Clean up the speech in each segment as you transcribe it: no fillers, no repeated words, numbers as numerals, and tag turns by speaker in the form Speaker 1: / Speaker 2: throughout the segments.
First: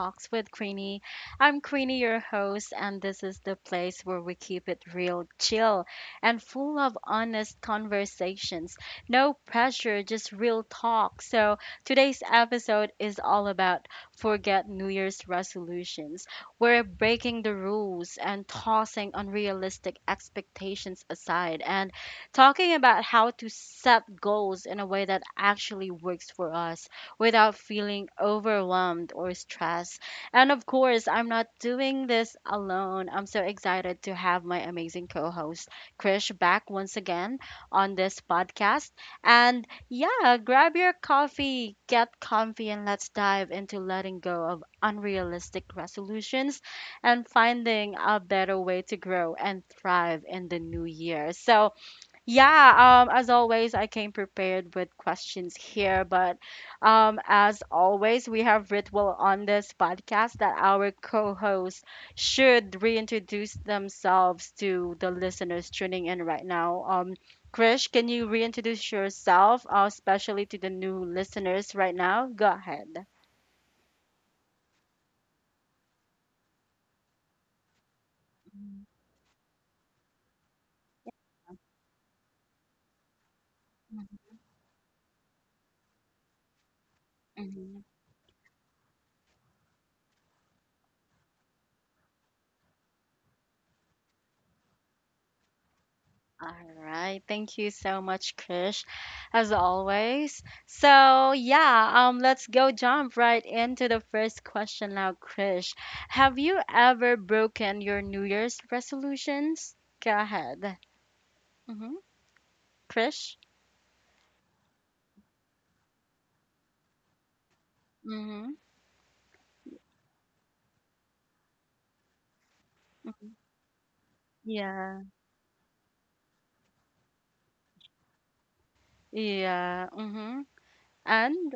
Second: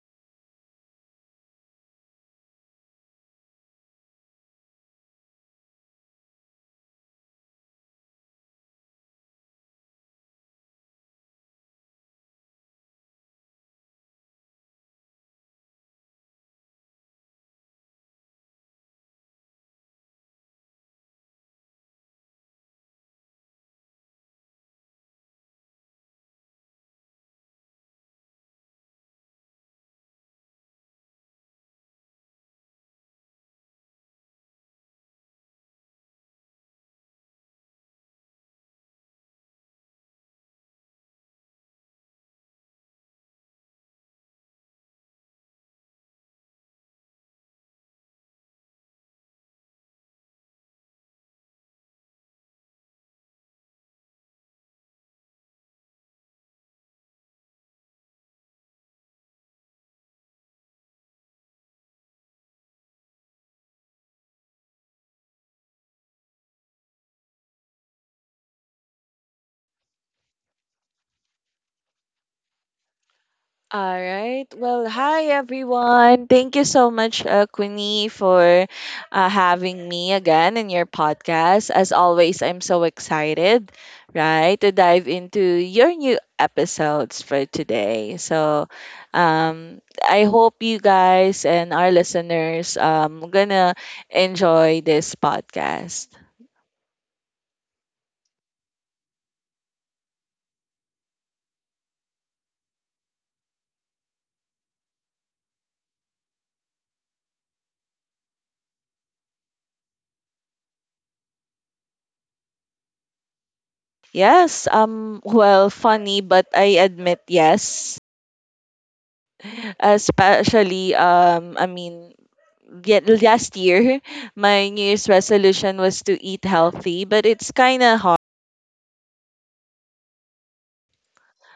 Speaker 1: Talks with Queenie. I'm Queenie, your host, and this is the place where we keep it real, chill, and full of honest conversations. No pressure, just real talk. So today's episode is all about forget New Year's resolutions. We're breaking the rules and tossing unrealistic expectations aside and talking about how to set goals in a way that actually works for us without feeling overwhelmed or stressed. And of course, I'm not doing this alone. I'm so excited to have my amazing co host, Krish, back once again on this podcast. And yeah, grab your coffee, get comfy, and let's dive into letting go of unrealistic resolutions and finding a better way to grow and thrive in the new year. So, yeah, as always, I came prepared with questions here, but as always, we have ritual on this podcast that our co-hosts should reintroduce themselves to the listeners tuning in right now. Krish, can you reintroduce yourself, especially to the new listeners right now? Go ahead.
Speaker 2: All right. Well, hi everyone. Thank you so much, Queenie, for having me again in your podcast. As always, I'm so excited, right, to dive into your new episodes for
Speaker 1: Mhm.
Speaker 2: today. So, I hope you guys and our listeners gonna enjoy this podcast.
Speaker 1: All right. Thank you so much, Krish, as always. So, yeah, let's go jump right into the first question now, Krish. Have you ever broken your New Year's resolutions? Go ahead. Mm-hmm. Krish?
Speaker 2: Yes. Well, funny, but I admit yes.
Speaker 1: Mm-hmm.
Speaker 2: Especially I mean yet
Speaker 1: Hmm.
Speaker 2: last year my new
Speaker 1: Yeah.
Speaker 2: year's resolution was to eat healthy, but it's kind of hard.
Speaker 1: Yeah. Mm-hmm. And?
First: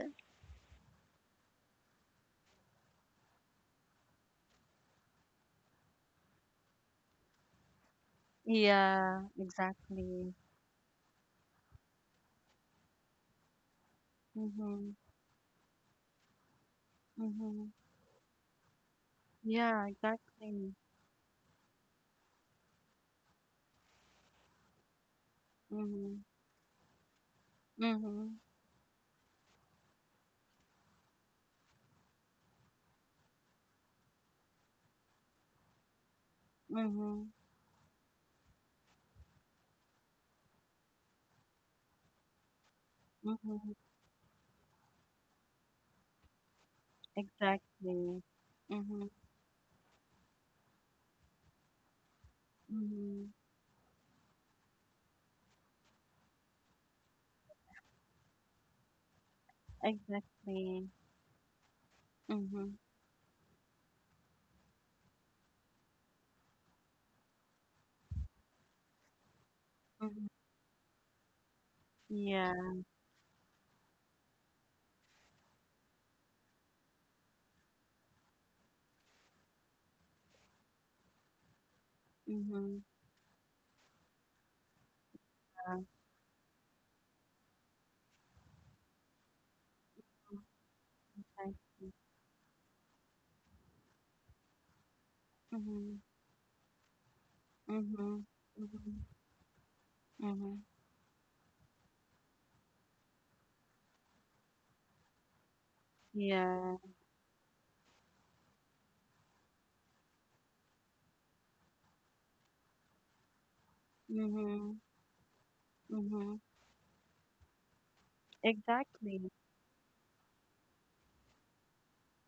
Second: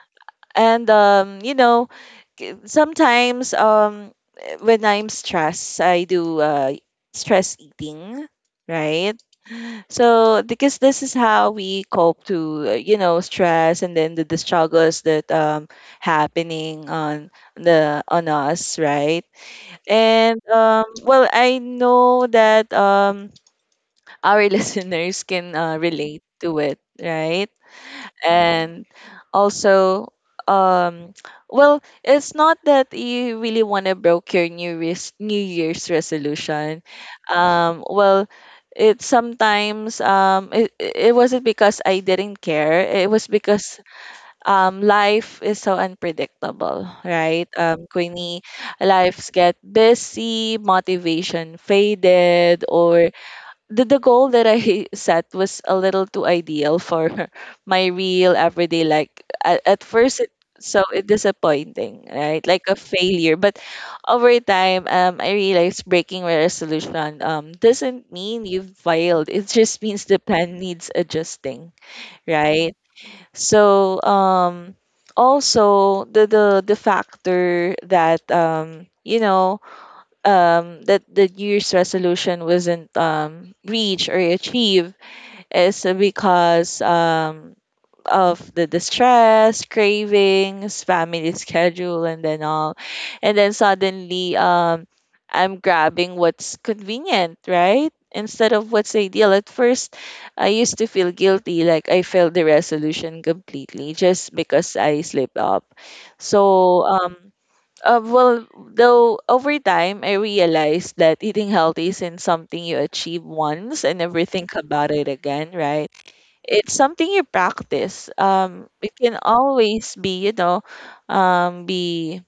Speaker 2: And you know sometimes when I'm stressed I do stress eating, right?
Speaker 1: Yeah, exactly.
Speaker 2: So because this is how we cope to, you know, stress, and then the
Speaker 1: Mm-hmm.
Speaker 2: struggles that happening on
Speaker 1: Mm-hmm.
Speaker 2: the on us, right?
Speaker 1: Yeah,
Speaker 2: And
Speaker 1: exactly.
Speaker 2: well, I know that, our listeners can,
Speaker 1: Mm-hmm.
Speaker 2: relate to it, right?
Speaker 1: Mm-hmm.
Speaker 2: And also, um, well, it's not that you really want to broke your New Year's resolution. Well, it sometimes, it wasn't because I didn't care. It was
Speaker 1: Mm-hmm.
Speaker 2: because life is so unpredictable, right?
Speaker 1: Exactly.
Speaker 2: Queenie,
Speaker 1: Mhm.
Speaker 2: lives get busy, motivation faded, or
Speaker 1: Mhm.
Speaker 2: the goal that I set was a little too ideal for my real everyday. Like at first,
Speaker 1: Exactly.
Speaker 2: it disappointing, right? Like
Speaker 1: Mhm.
Speaker 2: a failure. But over time, I realized breaking a resolution doesn't mean you've failed. It just means the
Speaker 1: Mhm.
Speaker 2: plan needs adjusting,
Speaker 1: Yeah.
Speaker 2: right? So also the factor that, you know, that the year's resolution
Speaker 1: Mhm.
Speaker 2: wasn't reached or achieved
Speaker 1: Yeah.
Speaker 2: is because of the distress, cravings, family
Speaker 1: Exactly.
Speaker 2: schedule, and then all. And then suddenly, I'm
Speaker 1: Mhm.
Speaker 2: grabbing what's convenient, right?
Speaker 1: Mhm.
Speaker 2: Instead of
Speaker 1: Mhm.
Speaker 2: what's ideal. At first, I
Speaker 1: Mhm.
Speaker 2: used to feel guilty, like I failed the resolution completely just because I slipped up.
Speaker 1: Yeah.
Speaker 2: So, well, though over time, I realized that eating healthy isn't something you achieve once and never think
Speaker 1: Mhm.
Speaker 2: about it again, right?
Speaker 1: Mhm.
Speaker 2: It's something you practice. It can
Speaker 1: Exactly.
Speaker 2: always be, you know, um be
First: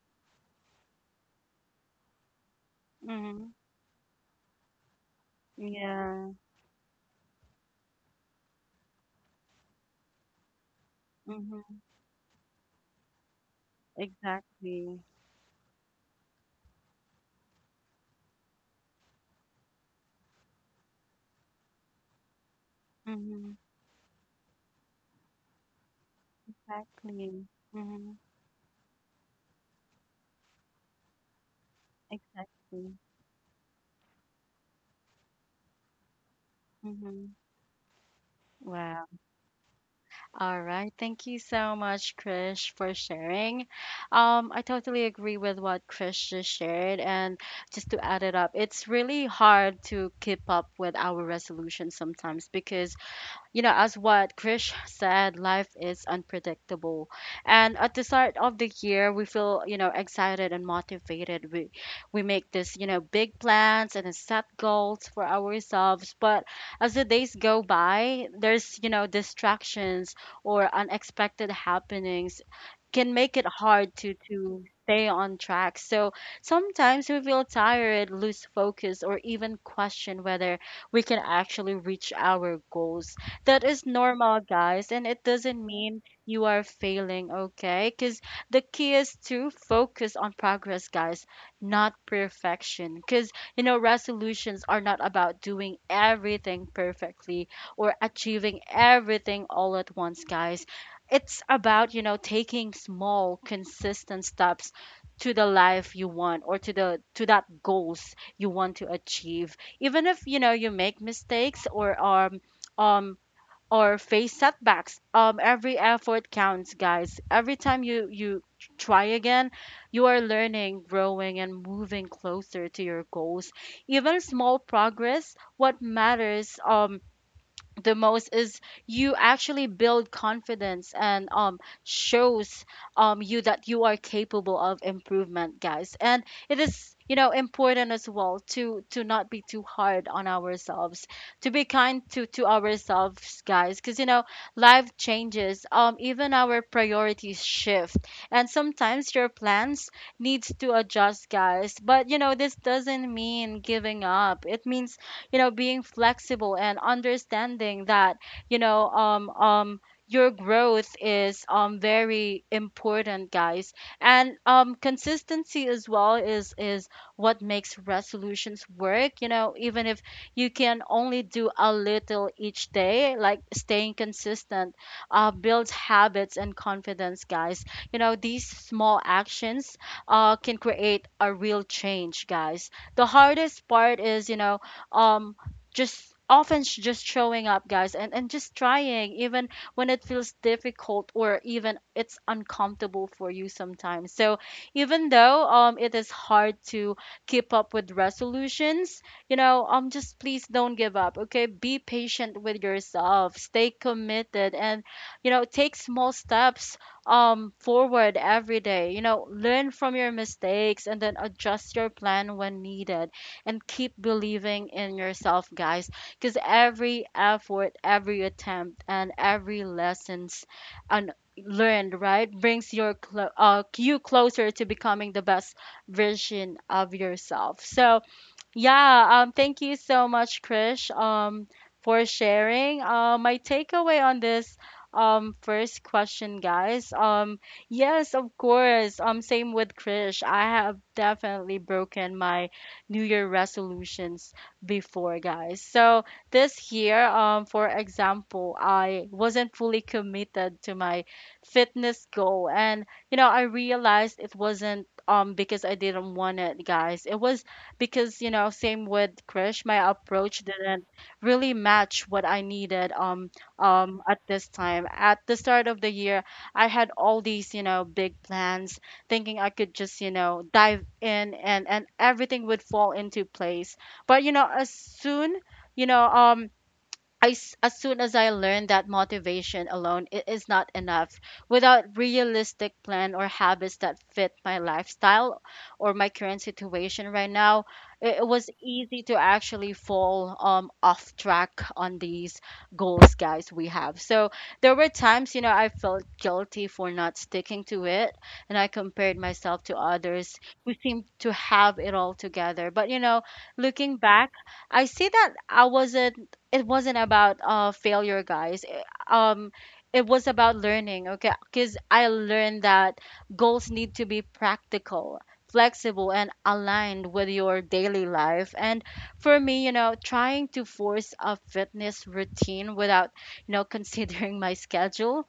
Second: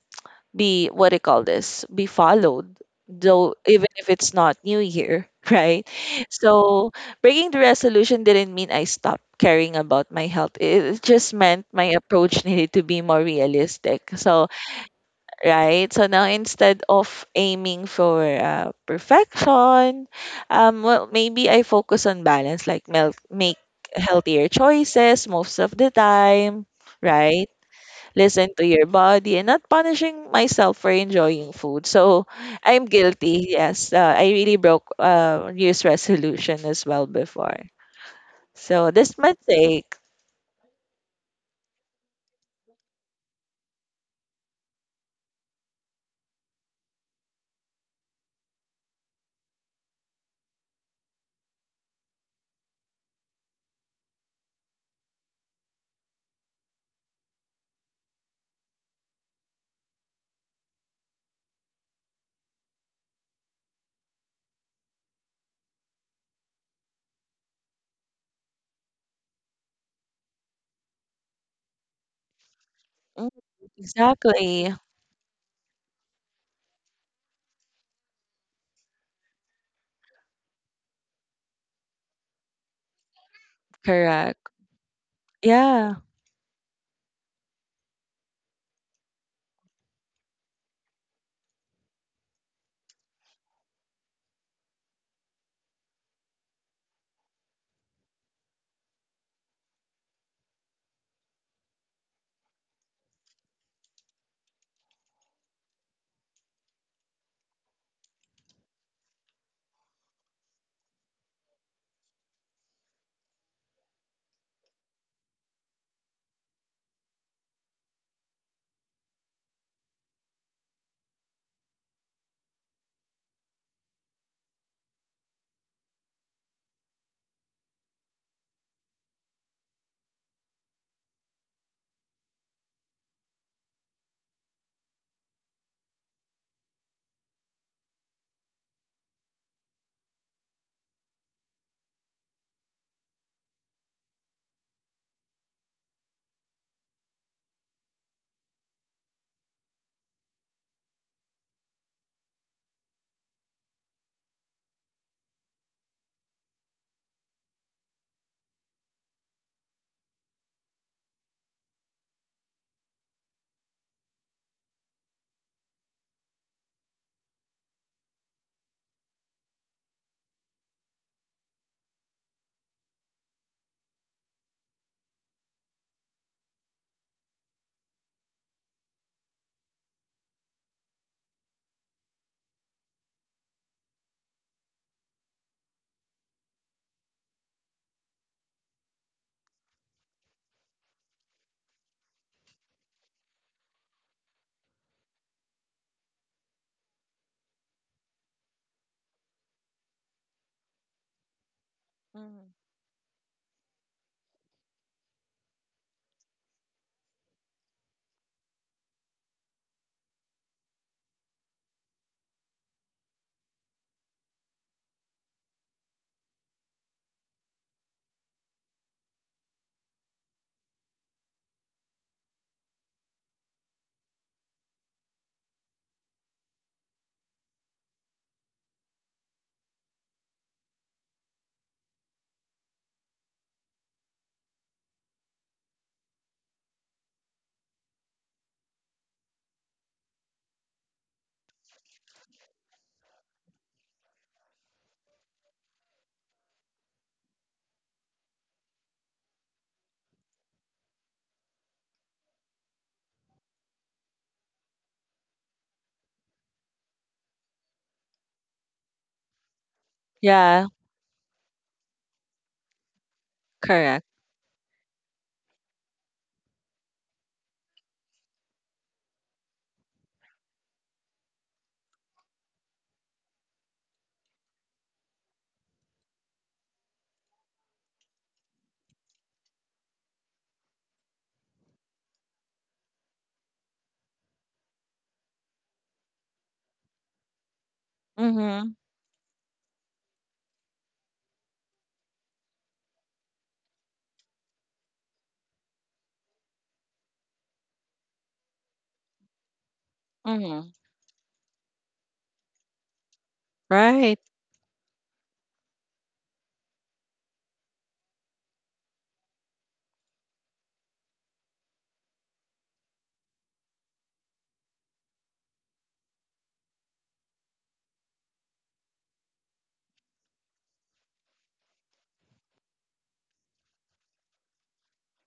Speaker 2: be what do you call this be followed,
Speaker 1: Mhm.
Speaker 2: though even if it's not new year, right?
Speaker 1: Yeah.
Speaker 2: So breaking the resolution didn't mean I stopped caring about my health. It just meant
Speaker 1: Mhm.
Speaker 2: my approach needed to be more realistic, so
Speaker 1: Exactly.
Speaker 2: right? So now instead of aiming for, perfection, well, maybe I focus on balance, like
Speaker 1: Mhm.
Speaker 2: make healthier choices most of the time,
Speaker 1: Exactly.
Speaker 2: right?
Speaker 1: Mhm.
Speaker 2: Listen to your body and not punishing myself for enjoying food. So I'm
Speaker 1: Exactly.
Speaker 2: guilty. Yes, I really broke, New Year's resolution as well
Speaker 1: Mhm.
Speaker 2: before. So
Speaker 1: Wow.
Speaker 2: this mistake.
Speaker 1: All right. Thank you so much, Krish, for sharing. I totally agree with what Krish just shared. And just to add it up, it's really hard to keep up with our resolution sometimes because you know, as what Krish said, life is unpredictable. And at the start of the year, we feel, you know, excited and motivated. We make this, you know, big plans and set goals for ourselves. But as the days go by, there's, you know, distractions or unexpected happenings can
Speaker 2: Mm.
Speaker 1: make it hard to
Speaker 2: Exactly.
Speaker 1: stay on track. So sometimes we feel tired, lose focus, or even question whether we can actually reach our goals. That is
Speaker 2: Correct.
Speaker 1: normal, guys, and it doesn't
Speaker 2: Yeah.
Speaker 1: mean you are failing, okay? Because the key is to focus on progress, guys, not perfection. Because, you know, resolutions are not about doing everything perfectly or achieving everything all at once, guys. It's about, you know, taking small, consistent steps to the life you want or to the to that goals you want to achieve even if you know you make mistakes um or face setbacks. Every effort counts, guys. Every time you try again, you are learning, growing, and moving closer to your goals. Even small progress. What matters the most is you actually build confidence and shows you that you are capable of improvement, guys. And it is, you know, important as well to not be too hard on ourselves, to be kind to ourselves, guys, because you know life changes, even our priorities shift, and sometimes your plans needs to adjust, guys. But you know this doesn't mean giving up. It means, you know, being flexible and understanding that, you know, your growth is very important, guys. And consistency as well is what makes resolutions work, you know. Even if you can only do a little each day, like staying consistent, builds habits and confidence, guys. You know, these small actions, can create a real change, guys. The hardest part is, you know, um just often sh- just showing up, guys, and just trying, even when it feels difficult or even it's uncomfortable for you sometimes. So even though it is hard to keep up with resolutions, you know, just please don't give up, okay? Be patient
Speaker 2: Mhm.
Speaker 1: with yourself, stay committed, and you know take small steps forward every day. You know, learn from your mistakes and then adjust your plan when needed, and keep believing in yourself, guys. Because every effort, every attempt, and every lessons and learned, right, brings your you closer to becoming the best version of yourself. So yeah, thank you so much, Krish, for sharing. My takeaway on this first question, guys. Yes, of course. Same with Krish. I have definitely broken my New Year resolutions before, guys. So this year, for example, I wasn't fully committed to my fitness goal, and you know, I realized it wasn't because I didn't want it, guys. It was because you know same with Krish my approach
Speaker 2: Yeah.
Speaker 1: didn't really match what I needed um
Speaker 2: Correct.
Speaker 1: at this time at the start of the year. I had all these, you know, big plans, thinking I could just, you know, dive in and everything would fall into place. But you know, you know um as soon as I learned that motivation alone is not enough, without realistic plan or habits that fit my lifestyle or my current situation right now, it was
Speaker 2: Mm-hmm.
Speaker 1: easy to actually fall off track on these goals, guys, we have. So there were times, you know, I felt guilty for not sticking to it, and I compared myself to others who
Speaker 2: Mhm.
Speaker 1: seemed to have it all together. But, you know, looking
Speaker 2: Right.
Speaker 1: back, I see that I wasn't it wasn't about failure, guys. It was about learning, okay? Because I learned that goals need to be practical, flexible, and aligned with your daily life. And for me, you know, trying to force a fitness routine without, you know, considering my schedule,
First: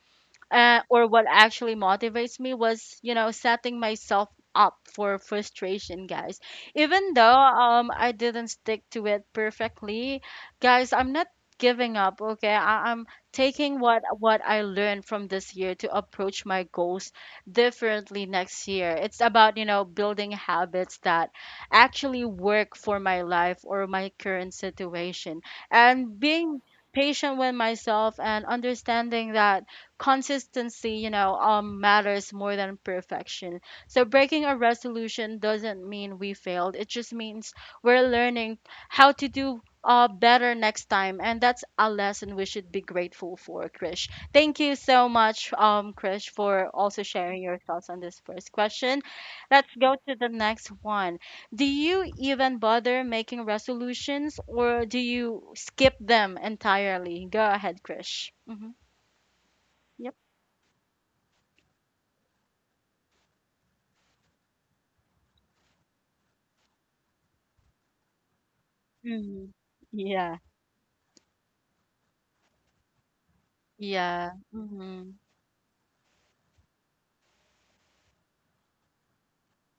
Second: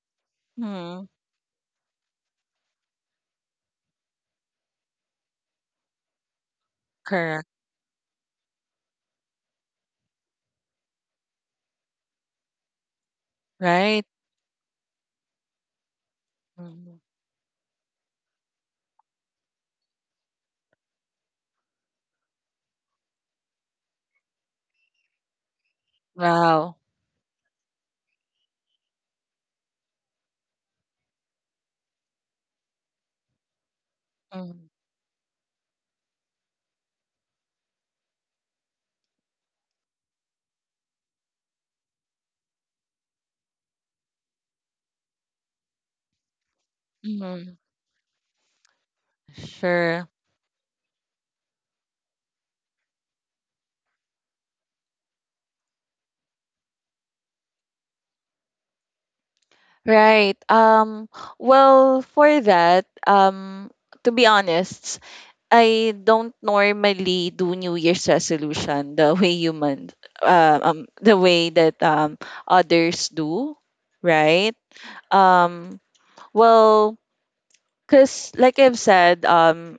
Speaker 1: or
Speaker 2: Mhm.
Speaker 1: what actually motivates me, was, you know, setting myself up for frustration, guys. Even though
Speaker 2: Correct.
Speaker 1: I didn't stick to it perfectly, guys, I'm not giving up, okay? I'm taking what
Speaker 2: Right.
Speaker 1: what I learned from this year to approach my
Speaker 2: Mhm.
Speaker 1: goals differently next year. It's about, you know, building habits that actually work for my life or my current situation, and being
Speaker 2: Wow.
Speaker 1: patient with myself and understanding that consistency, you know, matters more than perfection. So breaking a
Speaker 2: Mhm.
Speaker 1: resolution doesn't mean we failed. It just means we're learning how to do better next time, and that's a lesson we should be grateful for. Krish, thank you so much, Krish, for also sharing your
Speaker 2: Mhm.
Speaker 1: thoughts on this first question. Let's go
Speaker 2: Sure.
Speaker 1: to the next one. Do you even bother making resolutions or do you skip them entirely? Go ahead, Krish. Hmm.
Speaker 2: Right. Well, for that, to be honest, I don't normally do New Year's resolution the way
Speaker 1: Mhm.
Speaker 2: humans,
Speaker 1: Yeah.
Speaker 2: the way that others do,
Speaker 1: Yeah.
Speaker 2: right?
Speaker 1: Mhm.
Speaker 2: Um, well, because like I've said,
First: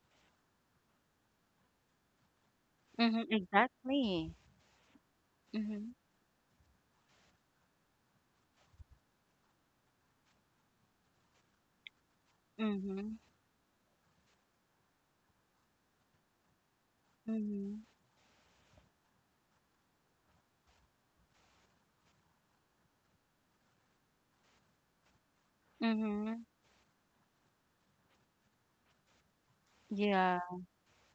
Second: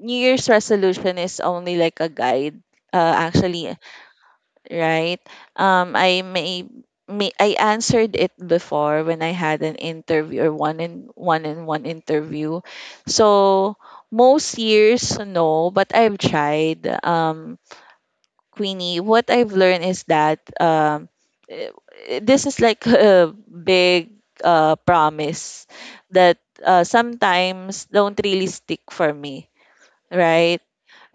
Speaker 2: New Year's resolution is only like a guide,
Speaker 1: Mhm.
Speaker 2: actually,
Speaker 1: Exactly.
Speaker 2: right?
Speaker 1: Mhm.
Speaker 2: Um, I may, may I answered it before when I had an interview or one interview.
Speaker 1: Mhm.
Speaker 2: So most years no, but I've tried.
Speaker 1: Mhm.
Speaker 2: Queenie, what I've learned is that, eh, this is like a big, promise that,
Speaker 1: Mhm.
Speaker 2: sometimes don't really stick for me,
Speaker 1: Yeah.
Speaker 2: right?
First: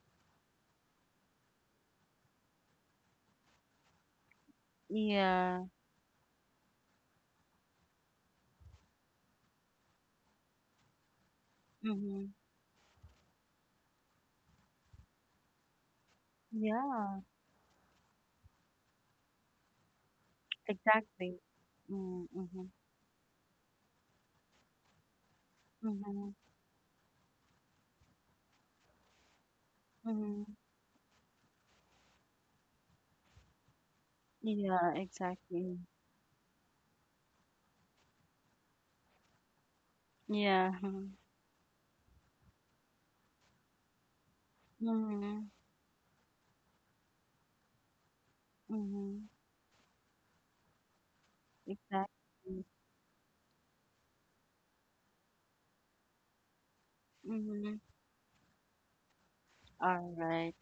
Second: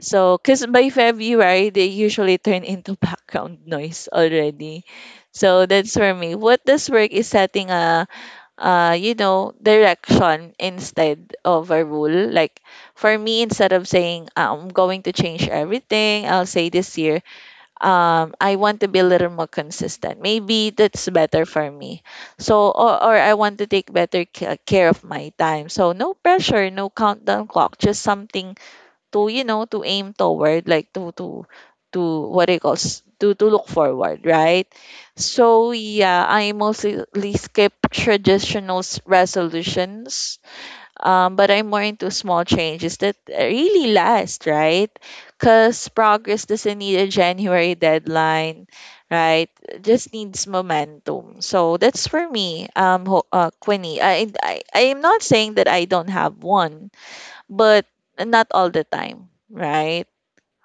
Speaker 2: So, because by February, right, they usually turn into background noise already.
Speaker 1: Yeah.
Speaker 2: So that's for me. What does work is setting a, you know, direction instead of a rule.
Speaker 1: Mhm.
Speaker 2: Like for me, instead of saying I'm going to change everything, I'll say this year,
Speaker 1: Yeah.
Speaker 2: I want to be a little more consistent. Maybe that's
Speaker 1: Exactly.
Speaker 2: better for me.
Speaker 1: Mm,
Speaker 2: So,
Speaker 1: mhm.
Speaker 2: or I want to take better care of my time. So no
Speaker 1: Mhm.
Speaker 2: pressure, no countdown clock, just something to, you know, to aim
Speaker 1: Mhm.
Speaker 2: toward, like to what do you call s- to look forward, right?
Speaker 1: Yeah.
Speaker 2: So
Speaker 1: Exactly.
Speaker 2: yeah, I mostly skip traditional resolutions,
Speaker 1: Yeah.
Speaker 2: but I'm more into small changes that really last, right?
Speaker 1: Mhm.
Speaker 2: Because progress doesn't need a January deadline,
Speaker 1: Mhm.
Speaker 2: right? It just needs momentum, so that's for
Speaker 1: Exactly.
Speaker 2: me. Quinny, I am not saying that I don't have one,
Speaker 1: Mhm.
Speaker 2: but not all the time, right?
Speaker 1: All right.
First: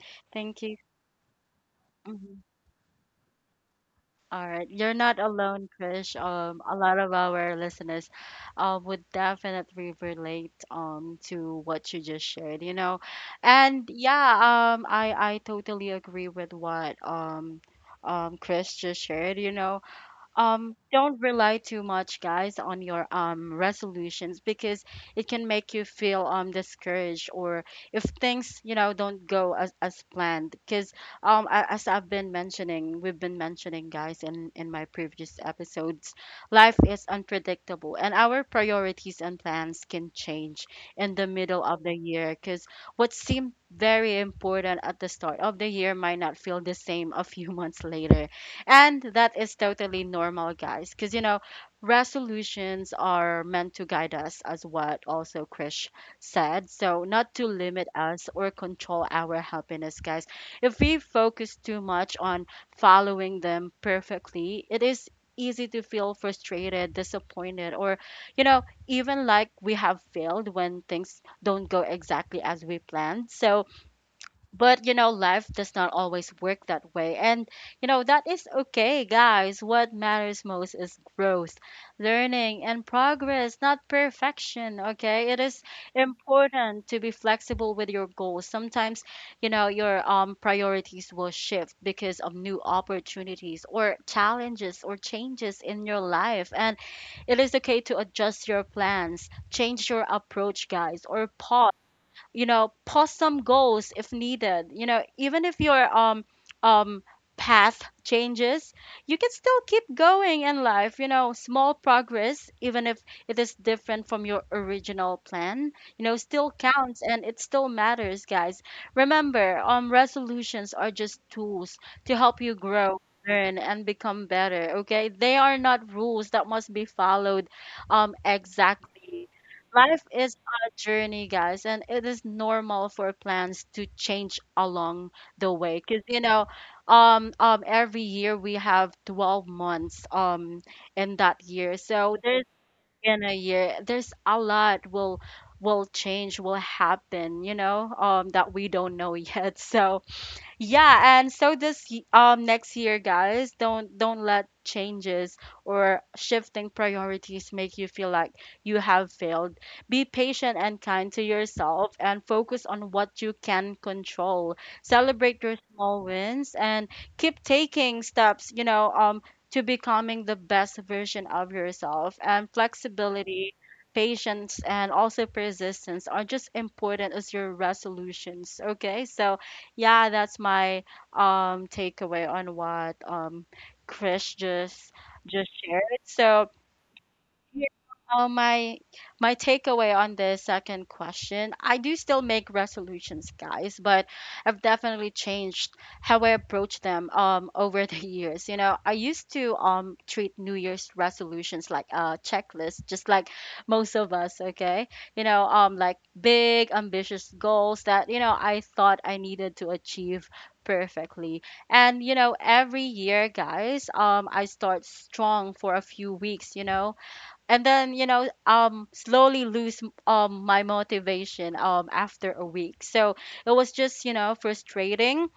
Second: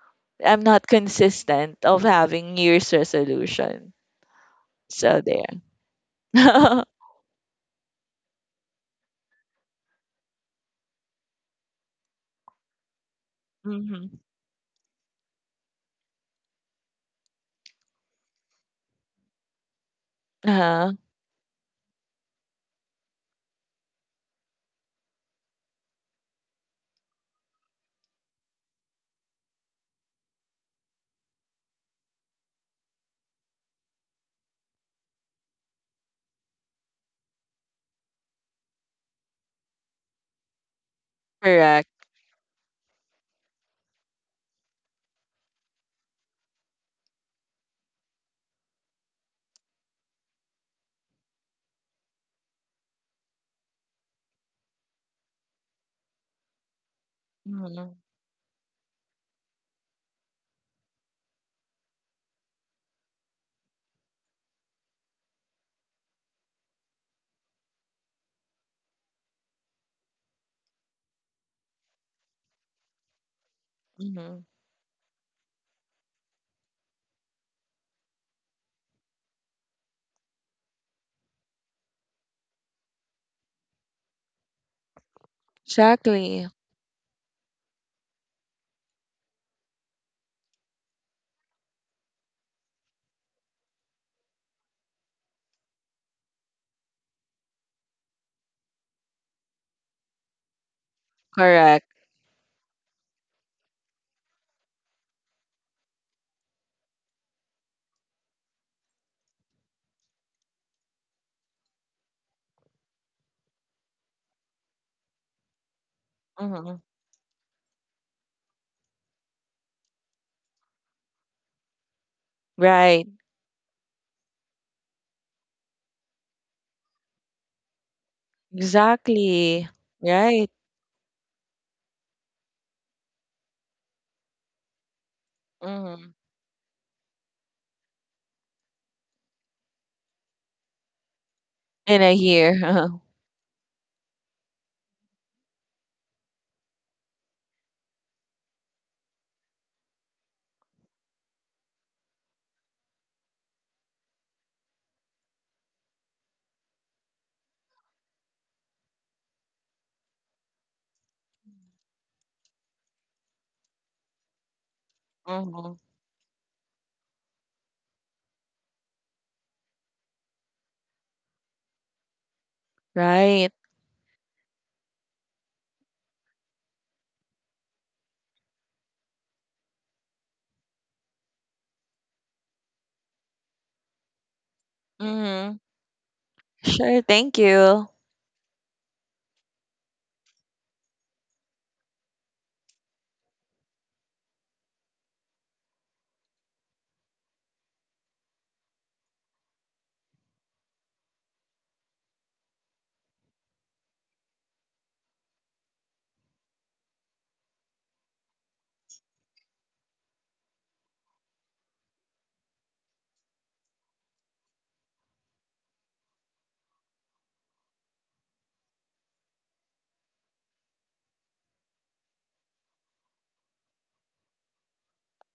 Speaker 2: I'm
Speaker 1: Thank you.
Speaker 2: not consistent of
Speaker 1: Mhm.
Speaker 2: having New Year's resolution.
Speaker 1: All right, you're not
Speaker 2: So
Speaker 1: alone, Krish. A
Speaker 2: there.
Speaker 1: lot of our listeners, would definitely relate to what you just shared, you know. And
Speaker 2: Mm-hmm.
Speaker 1: yeah, I totally agree with what um Krish just shared, you know. Um,
Speaker 2: Uh-huh.
Speaker 1: don't rely too much, guys, on your resolutions, because it can make you feel discouraged, or if things you know don't go as planned, because as I've been mentioning we've been mentioning, guys, in my previous episodes, life is unpredictable and our priorities and plans can change in the middle of
Speaker 2: Correct.
Speaker 1: the year, because what seemed very important at the start of the year might not feel the same a few months later. And that is totally normal, guys, because you know, resolutions are meant to guide us, as what also Krish said. So, not to limit
Speaker 2: Mm-hmm.
Speaker 1: us or control our happiness, guys. If we focus too much on following them perfectly, it is easy to feel frustrated, disappointed, or you know, even like we have failed when things don't go exactly as we planned. So,
Speaker 2: Mm-hmm.
Speaker 1: but you know life does not always work that way, and you know that is okay, guys. What matters most is growth, learning, and progress, not perfection, okay? It is
Speaker 2: Exactly.
Speaker 1: important to be flexible with your goals. Sometimes you know your priorities will shift because of new opportunities or challenges or changes in your life, and it is okay to adjust your plans, change your approach, guys, or pause,
Speaker 2: Correct.
Speaker 1: pause some goals if needed. You know, even if your um path changes, you can still keep going in life. You know, small progress, even if it is different from your original plan, you know, still
Speaker 2: Mm-hmm.
Speaker 1: counts and it still matters, guys. Remember, resolutions are just tools to help you grow,
Speaker 2: Right.
Speaker 1: learn, and become better, okay? They are not rules that must be followed, exactly.
Speaker 2: Exactly.
Speaker 1: Life is
Speaker 2: Right.
Speaker 1: journey, guys, and it is normal for plans to change along the way. Because
Speaker 2: Mm-hmm.
Speaker 1: you know, every year we have 12 months in that year,
Speaker 2: In a
Speaker 1: so there's
Speaker 2: year.
Speaker 1: in a year, there's a lot will change will happen, you know, that we don't know yet. So yeah, and so next year, guys, don't let changes or shifting priorities make you feel like you have failed. Be patient and kind to yourself and focus on what you can control. Celebrate your
Speaker 2: Mm-hmm.
Speaker 1: small wins and keep taking steps to becoming the best version of yourself. And
Speaker 2: Right.
Speaker 1: flexibility, patience, and also persistence are just important as your resolutions, okay? So yeah, that's my takeaway on what Chris just
Speaker 2: Mm-hmm.
Speaker 1: shared. So
Speaker 2: Sure. Thank
Speaker 1: yeah,
Speaker 2: you.
Speaker 1: uh, my my takeaway on the second question, I do still make resolutions, guys, but I've definitely changed how I approach them over the years. You know, I used to treat New Year's resolutions like a checklist, just like most of us, okay? You know, like big ambitious goals that, you know, I thought I needed to achieve perfectly. And you know, every year, guys, I start strong for a few weeks, you know, and then, you know, slowly lose my motivation after a week, so it was just, you know, frustrating,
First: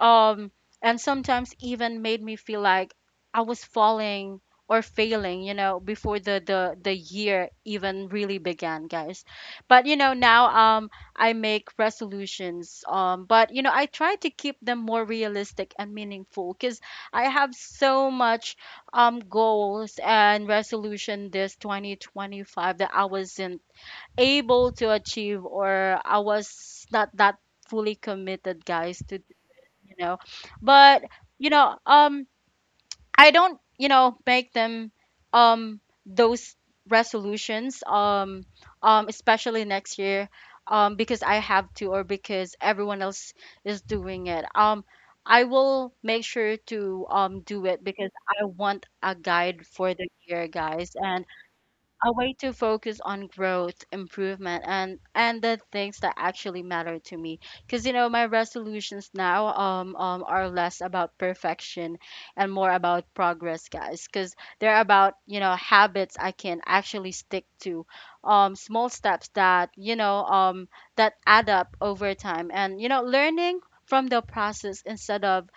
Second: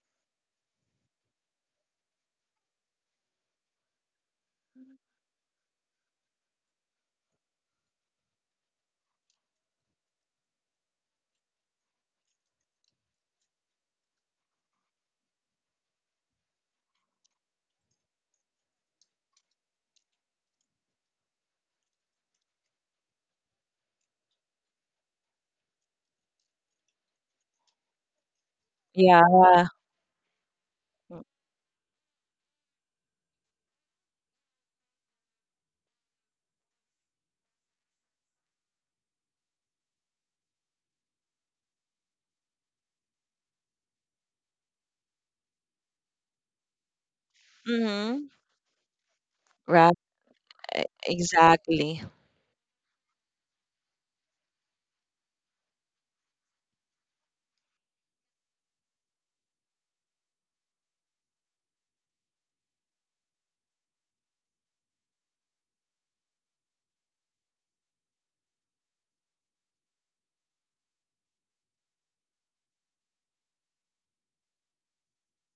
Speaker 1: um and sometimes even made me feel like I was falling or failing, you know, before the year even really began, guys. But you know now I make resolutions, but you know I try to keep them more realistic and meaningful, because I have so much goals and resolution this 2025 that I wasn't able to achieve, or I was not that fully committed, guys, to,
Speaker 2: Yeah.
Speaker 1: you know. But you know, I don't, you know, make them, um those resolutions, especially next year, because I have to or because everyone else is doing it. I will make sure to do it because
Speaker 2: Mm-hmm.
Speaker 1: I want a guide for
Speaker 2: Right.
Speaker 1: the year, guys. And
Speaker 2: Exactly.
Speaker 1: a way to focus on growth, improvement, and the things that actually matter to me. Because you know, my resolutions now, are less about perfection and more about progress, guys. Because they're about, you know, habits I can actually stick to, small steps that, you know, that add up over time, and you know learning from the process instead of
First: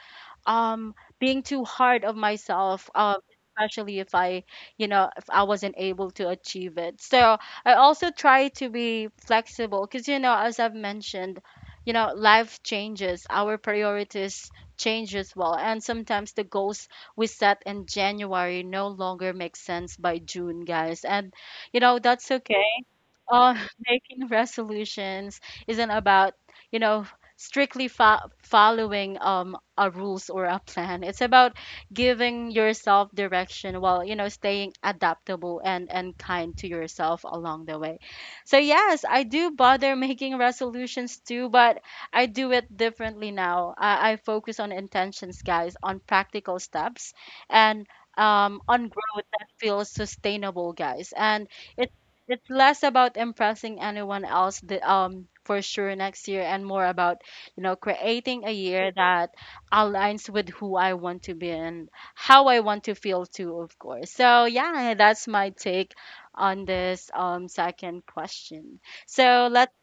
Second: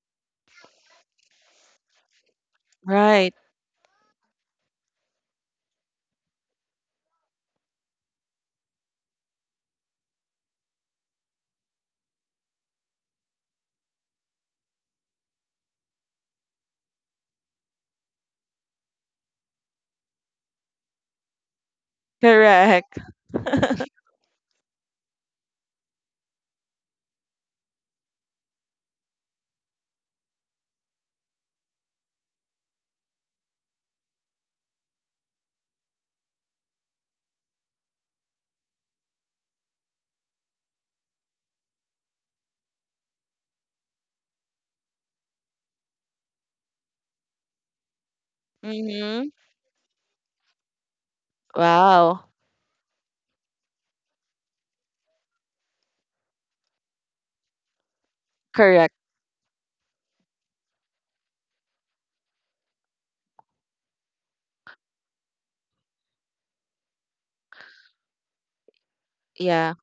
Speaker 1: um being too hard of myself,
Speaker 2: Right.
Speaker 1: especially if I, you know, if I wasn't able to achieve it. So I also try to be flexible, because you know, as I've mentioned, you know, life changes, our priorities change as well, and sometimes the goals we set in January no longer make sense by June, guys. And you know that's okay.
Speaker 2: Correct.
Speaker 1: uh, making resolutions isn't about, you know, strictly following a rules or a plan. It's about giving yourself direction while, you know, staying adaptable and kind to yourself along the way. So yes, I do bother making resolutions too, but I do it differently now. I focus on intentions, guys, on practical steps and on growth
Speaker 2: Mm-hmm.
Speaker 1: that feels sustainable, guys. And it
Speaker 2: Wow.
Speaker 1: it's less about impressing anyone else, for sure next year, and more about, you know, creating a year
Speaker 2: Correct.
Speaker 1: that aligns with who I want to be and how I want to feel too, of course. So yeah, that's my take on this second question. So let
Speaker 2: Yeah.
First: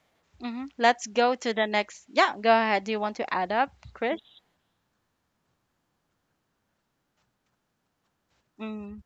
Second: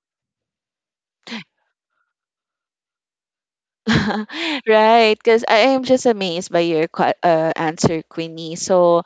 Speaker 1: Mhm, let's go to the next. Yeah, go ahead. Do you want to add up, Chris?
Speaker 2: Right. Because I am just amazed by your answer, Queenie.
Speaker 1: Mm,
Speaker 2: So,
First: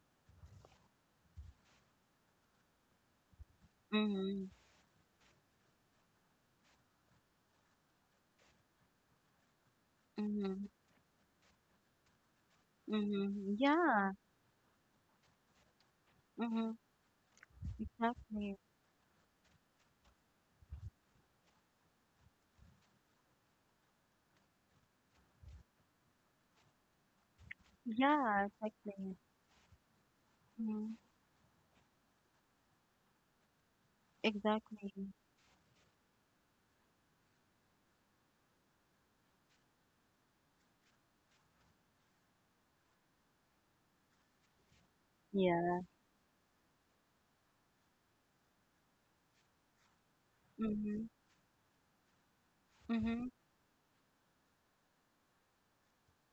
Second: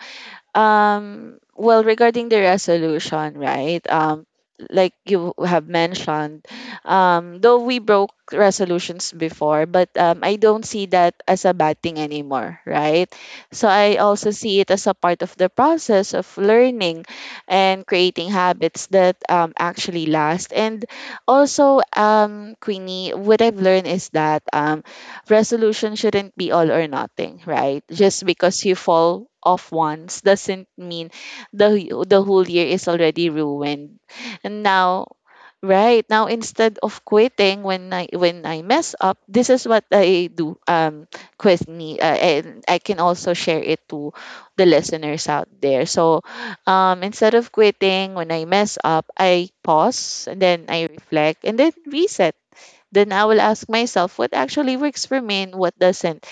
Speaker 2: Well, regarding the resolution, right?
Speaker 1: mm,
Speaker 2: Like you have mentioned, though we broke resolutions before, but I
Speaker 1: mm,
Speaker 2: don't see that as a bad thing anymore, right?
Speaker 1: mm,
Speaker 2: So I
Speaker 1: yeah,
Speaker 2: also see it as a part of the process of
Speaker 1: mm,
Speaker 2: learning and creating
Speaker 1: exactly.
Speaker 2: habits that actually last. And also, Queenie, what I've learned is that resolution shouldn't be all or nothing, right? Just
Speaker 1: Yeah,
Speaker 2: because you
Speaker 1: exactly.
Speaker 2: fall off once doesn't
Speaker 1: Mm-hmm.
Speaker 2: mean the the whole year is already ruined. And
Speaker 1: Exactly.
Speaker 2: now, right now, instead of quitting when I mess up, this is what I do. Quit me, and I can also share it to the listeners out
Speaker 1: Yeah.
Speaker 2: there. So, instead of quitting when I mess up, I pause and then I
Speaker 1: Mhm.
Speaker 2: reflect and then reset, then I
Speaker 1: Mhm.
Speaker 2: will ask myself what actually works for me and what doesn't.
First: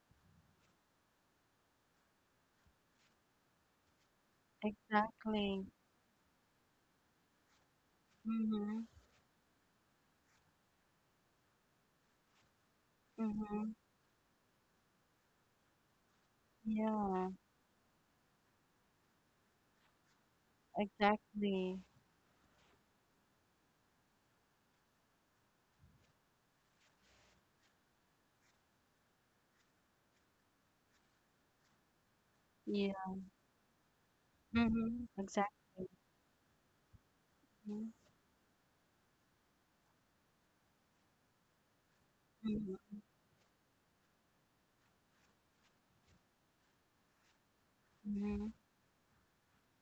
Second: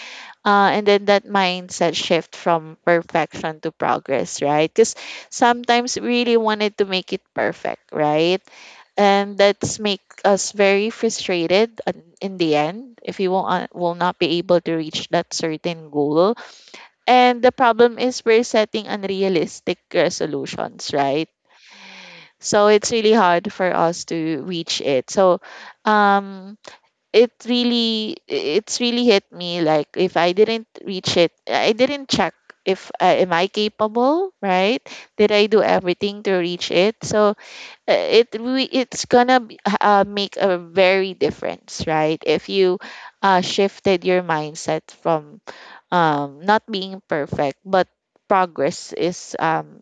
Speaker 2: And then that mindset shift from perfection to progress, right? Because
Speaker 1: Exactly.
Speaker 2: sometimes we really wanted to make it perfect, right?
Speaker 1: Mhm.
Speaker 2: And that's make us very frustrated, in the end if you
Speaker 1: Mhm.
Speaker 2: will not be able to reach that certain goal.
Speaker 1: Yeah.
Speaker 2: And the problem is we're setting unrealistic resolutions, right?
Speaker 1: Exactly.
Speaker 2: So it's really hard for us to reach it. So um it really it's really hit me like if I didn't reach it, I didn't check if,
Speaker 1: Yeah.
Speaker 2: am I capable, right?
Speaker 1: Mhm.
Speaker 2: Did I do
Speaker 1: Exactly.
Speaker 2: everything to reach it? So,
Speaker 1: Mhm.
Speaker 2: it's gonna make a very difference, right, if you,
Speaker 1: Mhm.
Speaker 2: shifted your mindset from, not being perfect, but
Speaker 1: Mhm.
Speaker 2: progress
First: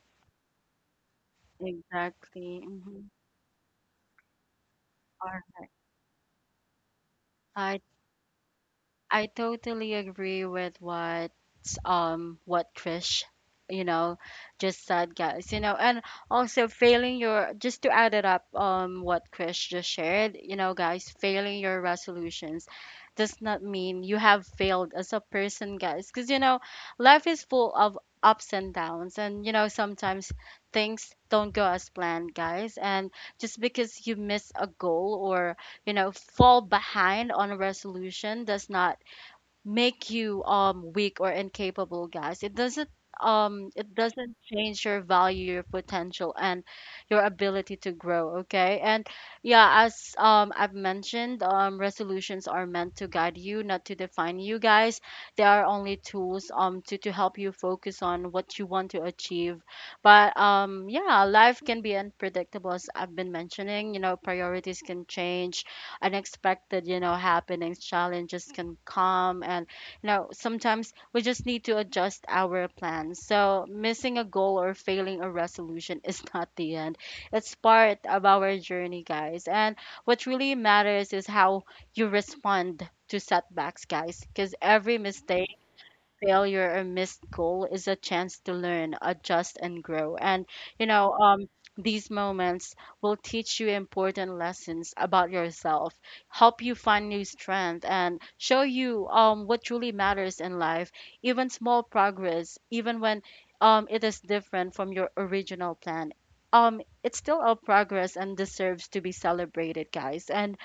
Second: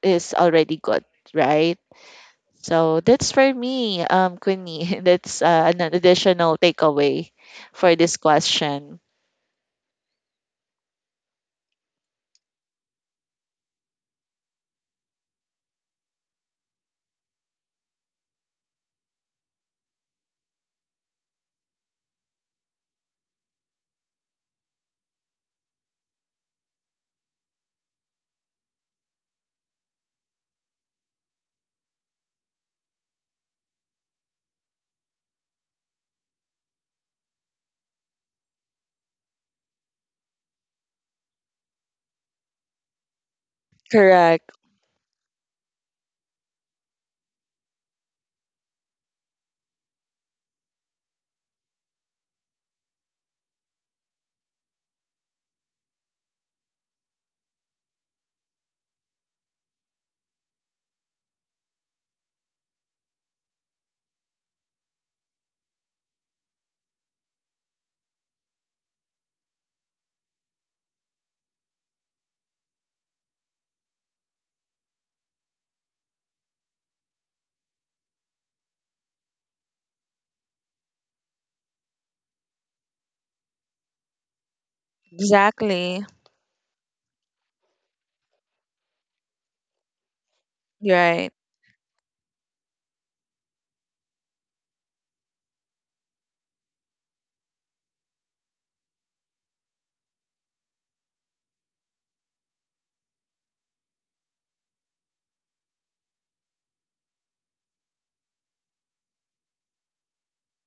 Speaker 2: is already good, right?
Speaker 1: Exactly.
Speaker 2: So
Speaker 1: Mhm.
Speaker 2: that's for me, Queenie. That's,
Speaker 1: All
Speaker 2: an additional takeaway
Speaker 1: right.
Speaker 2: for this question.
Speaker 1: I totally agree with what Trish, you know, just said, guys. You know, and also failing your, just to add it up, what Trish just shared, you know, guys, failing your resolutions does not mean you have failed as a person, guys, because you know, life is full of ups and downs, and you know, sometimes things don't go as planned, guys, and just because you miss a goal or you know fall behind on a resolution does not make you weak or incapable, guys. It doesn't
Speaker 2: Correct.
Speaker 1: change your value, your potential, and your ability to grow. Okay, and yeah, as I've mentioned, resolutions are meant to guide you, not to define you, guys. They are only tools to help you focus on what you want to achieve. But yeah, life can be unpredictable, as I've been mentioning. You know, priorities can change, unexpected, you know, happenings, challenges can come. And, you know, sometimes we just need to adjust our plans. So missing a goal or failing a resolution is not the end. It's part of our journey, guys. And what really matters is how you respond to setbacks, guys, because every mistake,
Speaker 2: Exactly.
Speaker 1: failure, or missed goal is a chance to learn, adjust, and grow. And, you know,
Speaker 2: Right.
Speaker 1: these moments will teach you important lessons about yourself, help you find new strength, and show you what truly matters in life. Even small progress, even when, it is different from your original plan, it's still a progress and deserves to be celebrated, guys. And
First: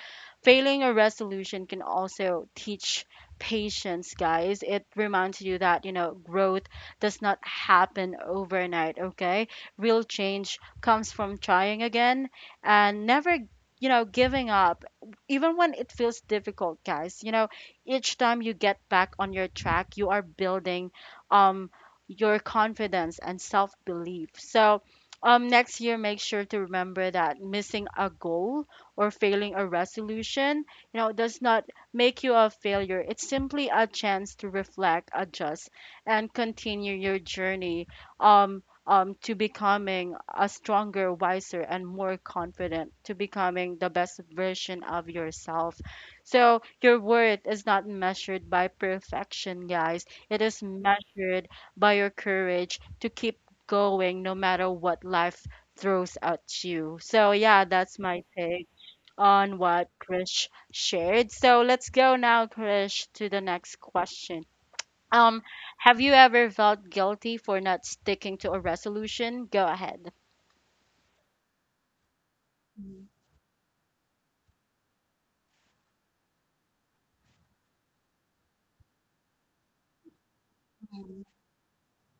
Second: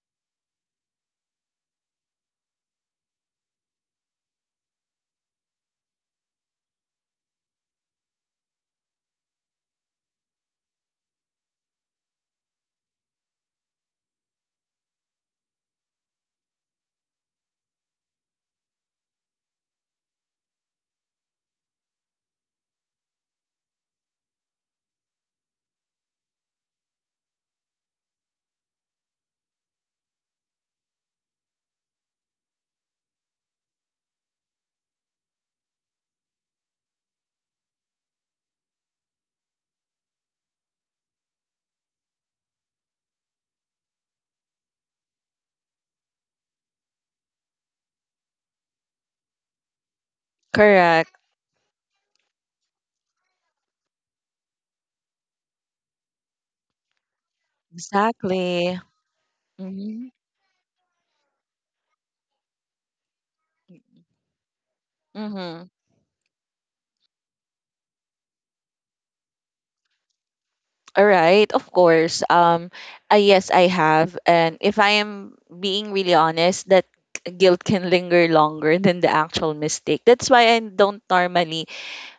Speaker 1: failing a resolution can also teach patience, guys. It reminds you that, you know, growth does not happen overnight, okay? Real change comes from trying again and never, you know, giving up, even when it feels difficult, guys. You know, each time you get back on your track, you are building, um, your confidence and self belief. So, next year, make sure to remember that missing a goal or failing a resolution, you know, does not make you a failure. It's simply a chance to reflect, adjust, and continue your journey, to becoming a stronger, wiser, and more confident, to becoming the best version of yourself. So, your worth is not measured by perfection, guys. It is
Speaker 2: Correct.
Speaker 1: measured by your courage to keep going no matter what life throws at you. So, yeah, that's my take
Speaker 2: Exactly.
Speaker 1: on what
Speaker 2: Mm-hmm.
Speaker 1: Krish shared. So let's go now, Krish, to the next question. Um,
Speaker 2: Mm-hmm.
Speaker 1: have you ever felt guilty for not sticking to a resolution? Go ahead.
Speaker 2: All right, of course.
Speaker 1: Mm,
Speaker 2: Yes, I have, and if I am being really honest, that guilt can linger longer than the actual mistake. That's why I don't
Speaker 1: mm,
Speaker 2: normally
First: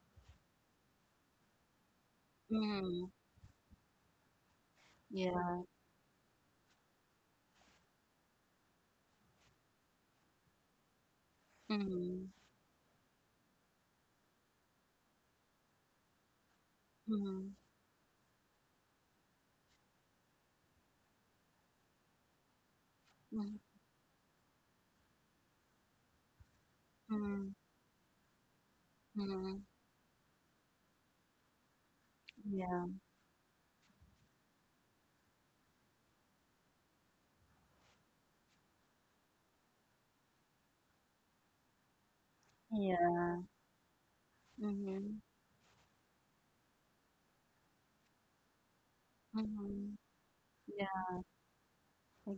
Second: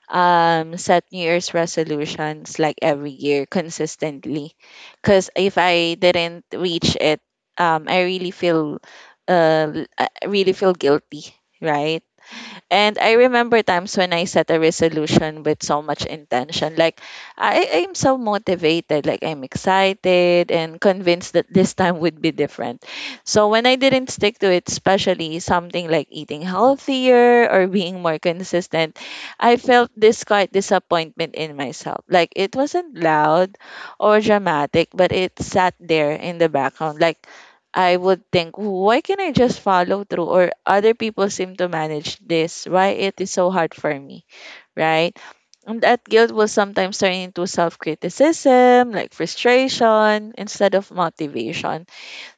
Speaker 2: set new year's resolutions like
Speaker 1: mm.
Speaker 2: every year consistently, because if
Speaker 1: Yeah.
Speaker 2: I didn't reach it, I really feel, I really feel guilty, right?
Speaker 1: Mm,
Speaker 2: And I remember times when I set a resolution with so much intention. Like
Speaker 1: mm,
Speaker 2: I am so motivated, like I'm excited and convinced that this time would be different. So
Speaker 1: mm,
Speaker 2: when I didn't stick to it, especially something like eating healthier
Speaker 1: mm,
Speaker 2: or being more consistent, I
Speaker 1: mm.
Speaker 2: felt this quite disappointment in myself. Like it
Speaker 1: Yeah.
Speaker 2: wasn't loud or dramatic, but it sat there in the background. Like I would think, why can not I just follow through? Or other people seem to manage this. Why it is
Speaker 1: Yeah.
Speaker 2: so hard for me,
Speaker 1: Mm-hmm.
Speaker 2: right? And that guilt will sometimes turn into self criticism, like
Speaker 1: Mm-hmm.
Speaker 2: frustration, instead of
Speaker 1: Yeah,
Speaker 2: motivation.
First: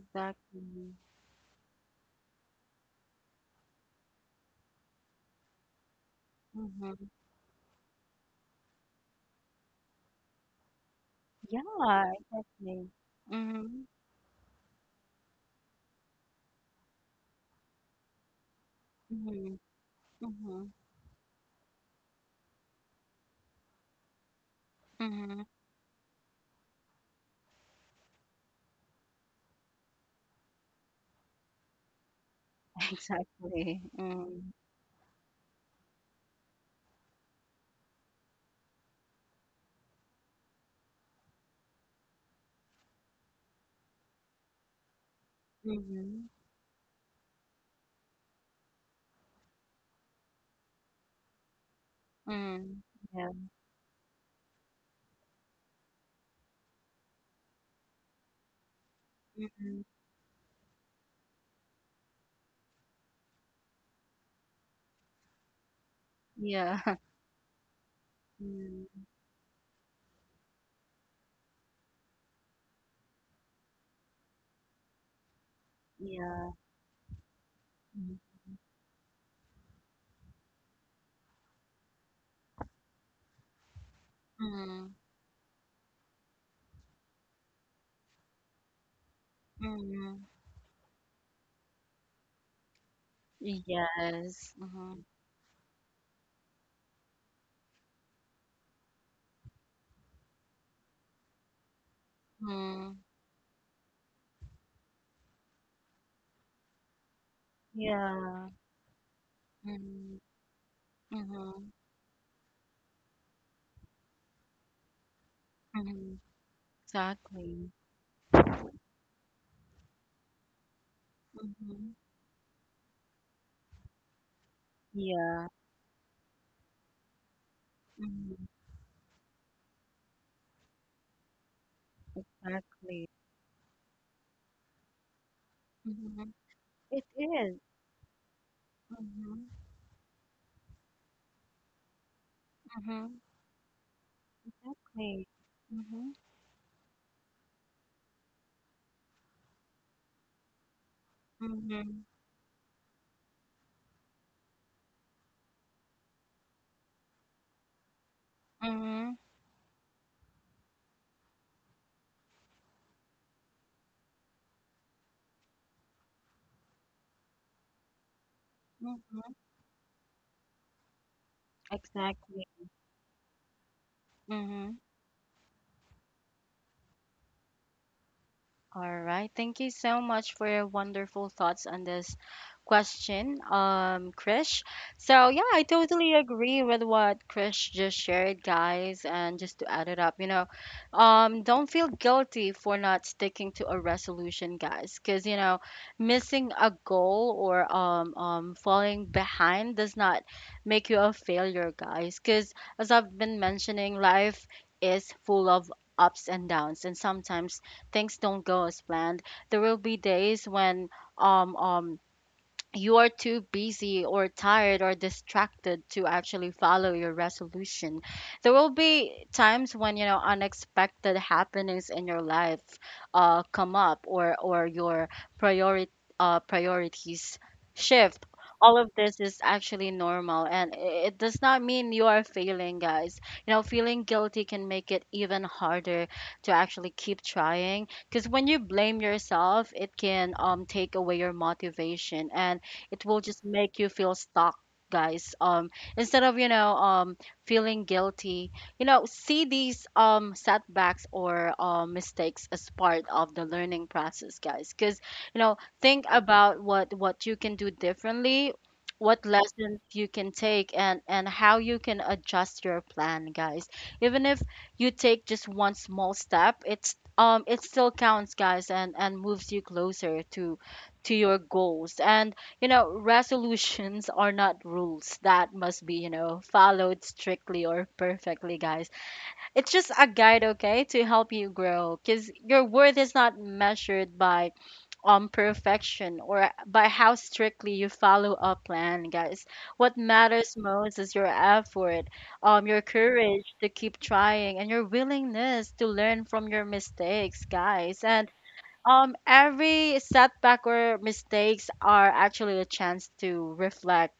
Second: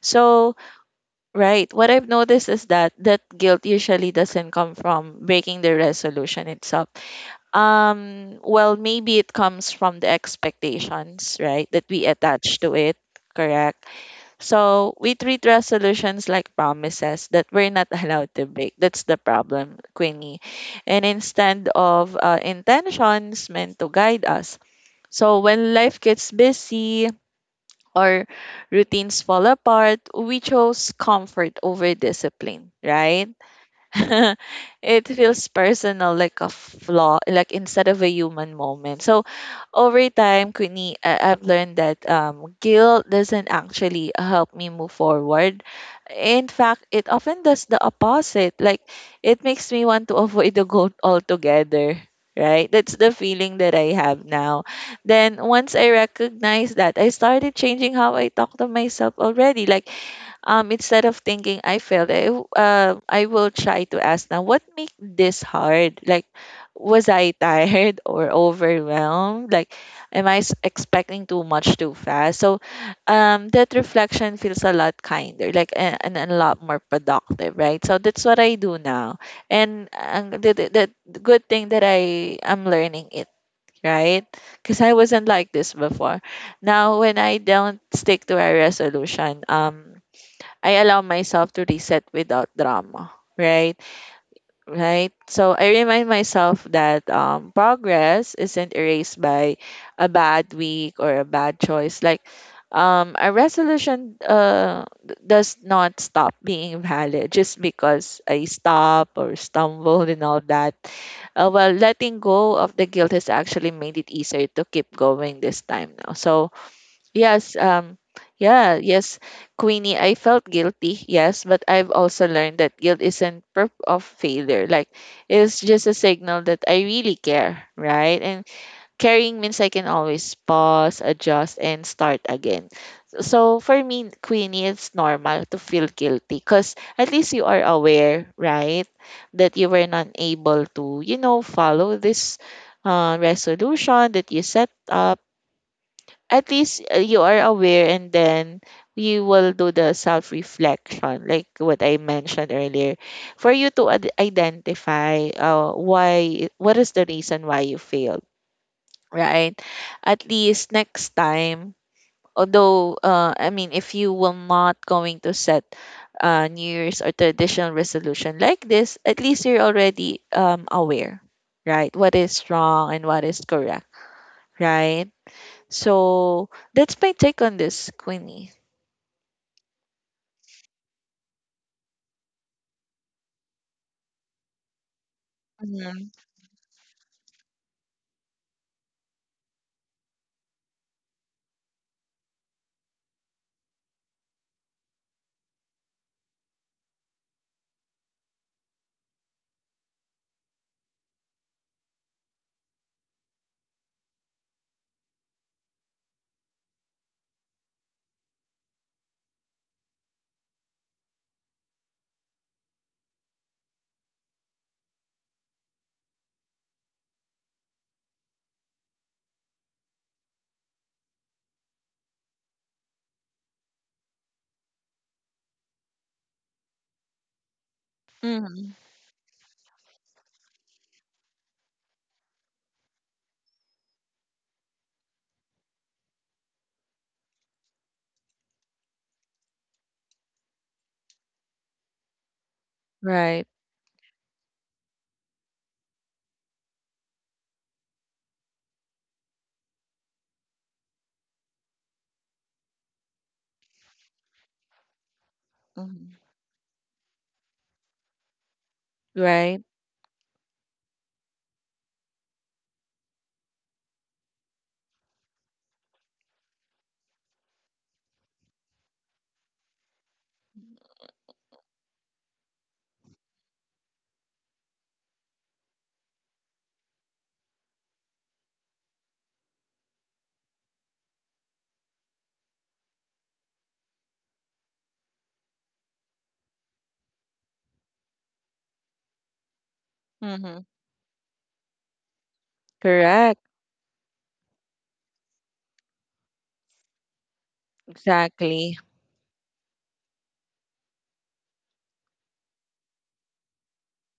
Speaker 2: So, right, what I've noticed is that that guilt usually doesn't come from breaking the resolution itself.
Speaker 1: Mm-hmm.
Speaker 2: Well, maybe it comes from the expectations,
Speaker 1: Yeah,
Speaker 2: right, that we attach to
Speaker 1: exactly.
Speaker 2: it,
Speaker 1: Mm-hmm.
Speaker 2: correct? So we treat resolutions like promises that we're not allowed to break. That's the
Speaker 1: Mm-hmm.
Speaker 2: problem, Queenie.
Speaker 1: Mm-hmm.
Speaker 2: And instead of, intentions meant to guide us. So
Speaker 1: Mm-hmm.
Speaker 2: when life gets busy or routines fall apart, we chose comfort over discipline, right?
Speaker 1: Exactly.
Speaker 2: It feels personal, like a flaw, like instead of a human moment. So over time, Queenie, I've learned that, guilt doesn't actually help me move forward.
Speaker 1: Mm-hmm.
Speaker 2: In fact, it often does the opposite. Like it makes me want to avoid the goal altogether. Right?
Speaker 1: Mm.
Speaker 2: That's the
Speaker 1: Yeah.
Speaker 2: feeling that I have now. Then once I recognize that, I started changing how I talk to myself already.
Speaker 1: Mm.
Speaker 2: Like instead of thinking I failed, I will try to ask now what made this hard? Like,
Speaker 1: Yeah.
Speaker 2: was I tired or
Speaker 1: Mm.
Speaker 2: overwhelmed? Like, am I expecting too much too fast? So, that reflection feels a lot kinder, like, and a
Speaker 1: Yeah.
Speaker 2: lot more productive, right? So,
Speaker 1: Mhm.
Speaker 2: that's what I do now. And the good thing that I am learning it, right? Because I
Speaker 1: Mm.
Speaker 2: wasn't like this before. Now when I don't stick to a resolution,
Speaker 1: Mm.
Speaker 2: I allow myself to reset without drama, right?
Speaker 1: Yes. Mhm.
Speaker 2: Right? So I remind myself that, progress isn't erased by a bad week or a bad choice. Like
Speaker 1: Mm.
Speaker 2: a resolution, does not stop being valid just because I
Speaker 1: Yeah.
Speaker 2: stop or stumble
Speaker 1: Mm.
Speaker 2: and all that.
Speaker 1: Mhm.
Speaker 2: Well, letting go of the guilt has actually made it easier to keep going this time now.
Speaker 1: Mhm.
Speaker 2: So. Yes,
Speaker 1: Exactly.
Speaker 2: yeah, yes, Queenie, I felt guilty, yes, but I've
Speaker 1: Mhm.
Speaker 2: also learned that guilt isn't proof of failure. Like,
Speaker 1: Yeah.
Speaker 2: it's just a signal that I really care, right?
Speaker 1: Mhm.
Speaker 2: And caring means I can always pause, adjust, and start again.
Speaker 1: Exactly.
Speaker 2: So for me, Queenie, it's normal to feel guilty
Speaker 1: Mhm.
Speaker 2: because
Speaker 1: It
Speaker 2: at least you
Speaker 1: is.
Speaker 2: are aware, right,
Speaker 1: Mhm.
Speaker 2: that you were not able to, follow this
Speaker 1: Mhm.
Speaker 2: resolution that you set up,
Speaker 1: Exactly. Mhm.
Speaker 2: at least you are aware, and then you will do the self reflection like what I
Speaker 1: Mhm.
Speaker 2: mentioned earlier for you to identify, why, what is the reason why you failed,
Speaker 1: Mhm.
Speaker 2: right? At least next time, although, I mean, if you will not going to set New Year's or traditional resolution like this, at
Speaker 1: Mhm.
Speaker 2: least you're already, aware, right, what is
Speaker 1: Exactly.
Speaker 2: wrong and what is correct,
Speaker 1: Mhm.
Speaker 2: right? So that's my take on this, Queenie.
Speaker 1: All right. Thank you so much for your wonderful thoughts on this question, Krish. So, yeah, I
Speaker 2: Mm-hmm.
Speaker 1: totally agree with what Krish just shared, guys. And just to add it up, you know, don't feel guilty for not sticking to a resolution, guys, because, you know, missing a goal or, falling behind does not make you a failure, guys, because as I've been mentioning, life is full of ups and downs, and sometimes things don't go as planned. There will be days when um um you are too busy or tired or distracted to actually follow your resolution. There will be times when, you know, unexpected happenings in your life come up, or your priority priorities shift.
Speaker 2: Hmm.
Speaker 1: All of this is actually normal, and it does not mean you are failing, guys. You know, feeling guilty can make it even harder to actually keep trying, because when you blame yourself it can take away your motivation, and it will just
Speaker 2: Right.
Speaker 1: make you feel stuck, guys. Instead of, you know, feeling guilty, you know, see these setbacks or mistakes as part of the learning process, guys. Because you know, think
Speaker 2: Mm-hmm.
Speaker 1: about what you can do differently, what
Speaker 2: Right.
Speaker 1: lessons you can take, and how you can adjust your plan, guys. Even if you take just one small step, it still counts, guys, and moves you closer to your goals. And you know, resolutions are not rules that must be, you know, followed strictly or perfectly, guys. It's just a guide, okay, to help you grow, because your worth is not measured by perfection or by how strictly you follow a plan, guys. What matters
Speaker 2: Mm-hmm.
Speaker 1: most is your effort, your
Speaker 2: Correct.
Speaker 1: courage to keep trying, and your willingness to learn from your mistakes, guys. And
Speaker 2: Exactly.
Speaker 1: every setback or mistakes are actually a chance to reflect,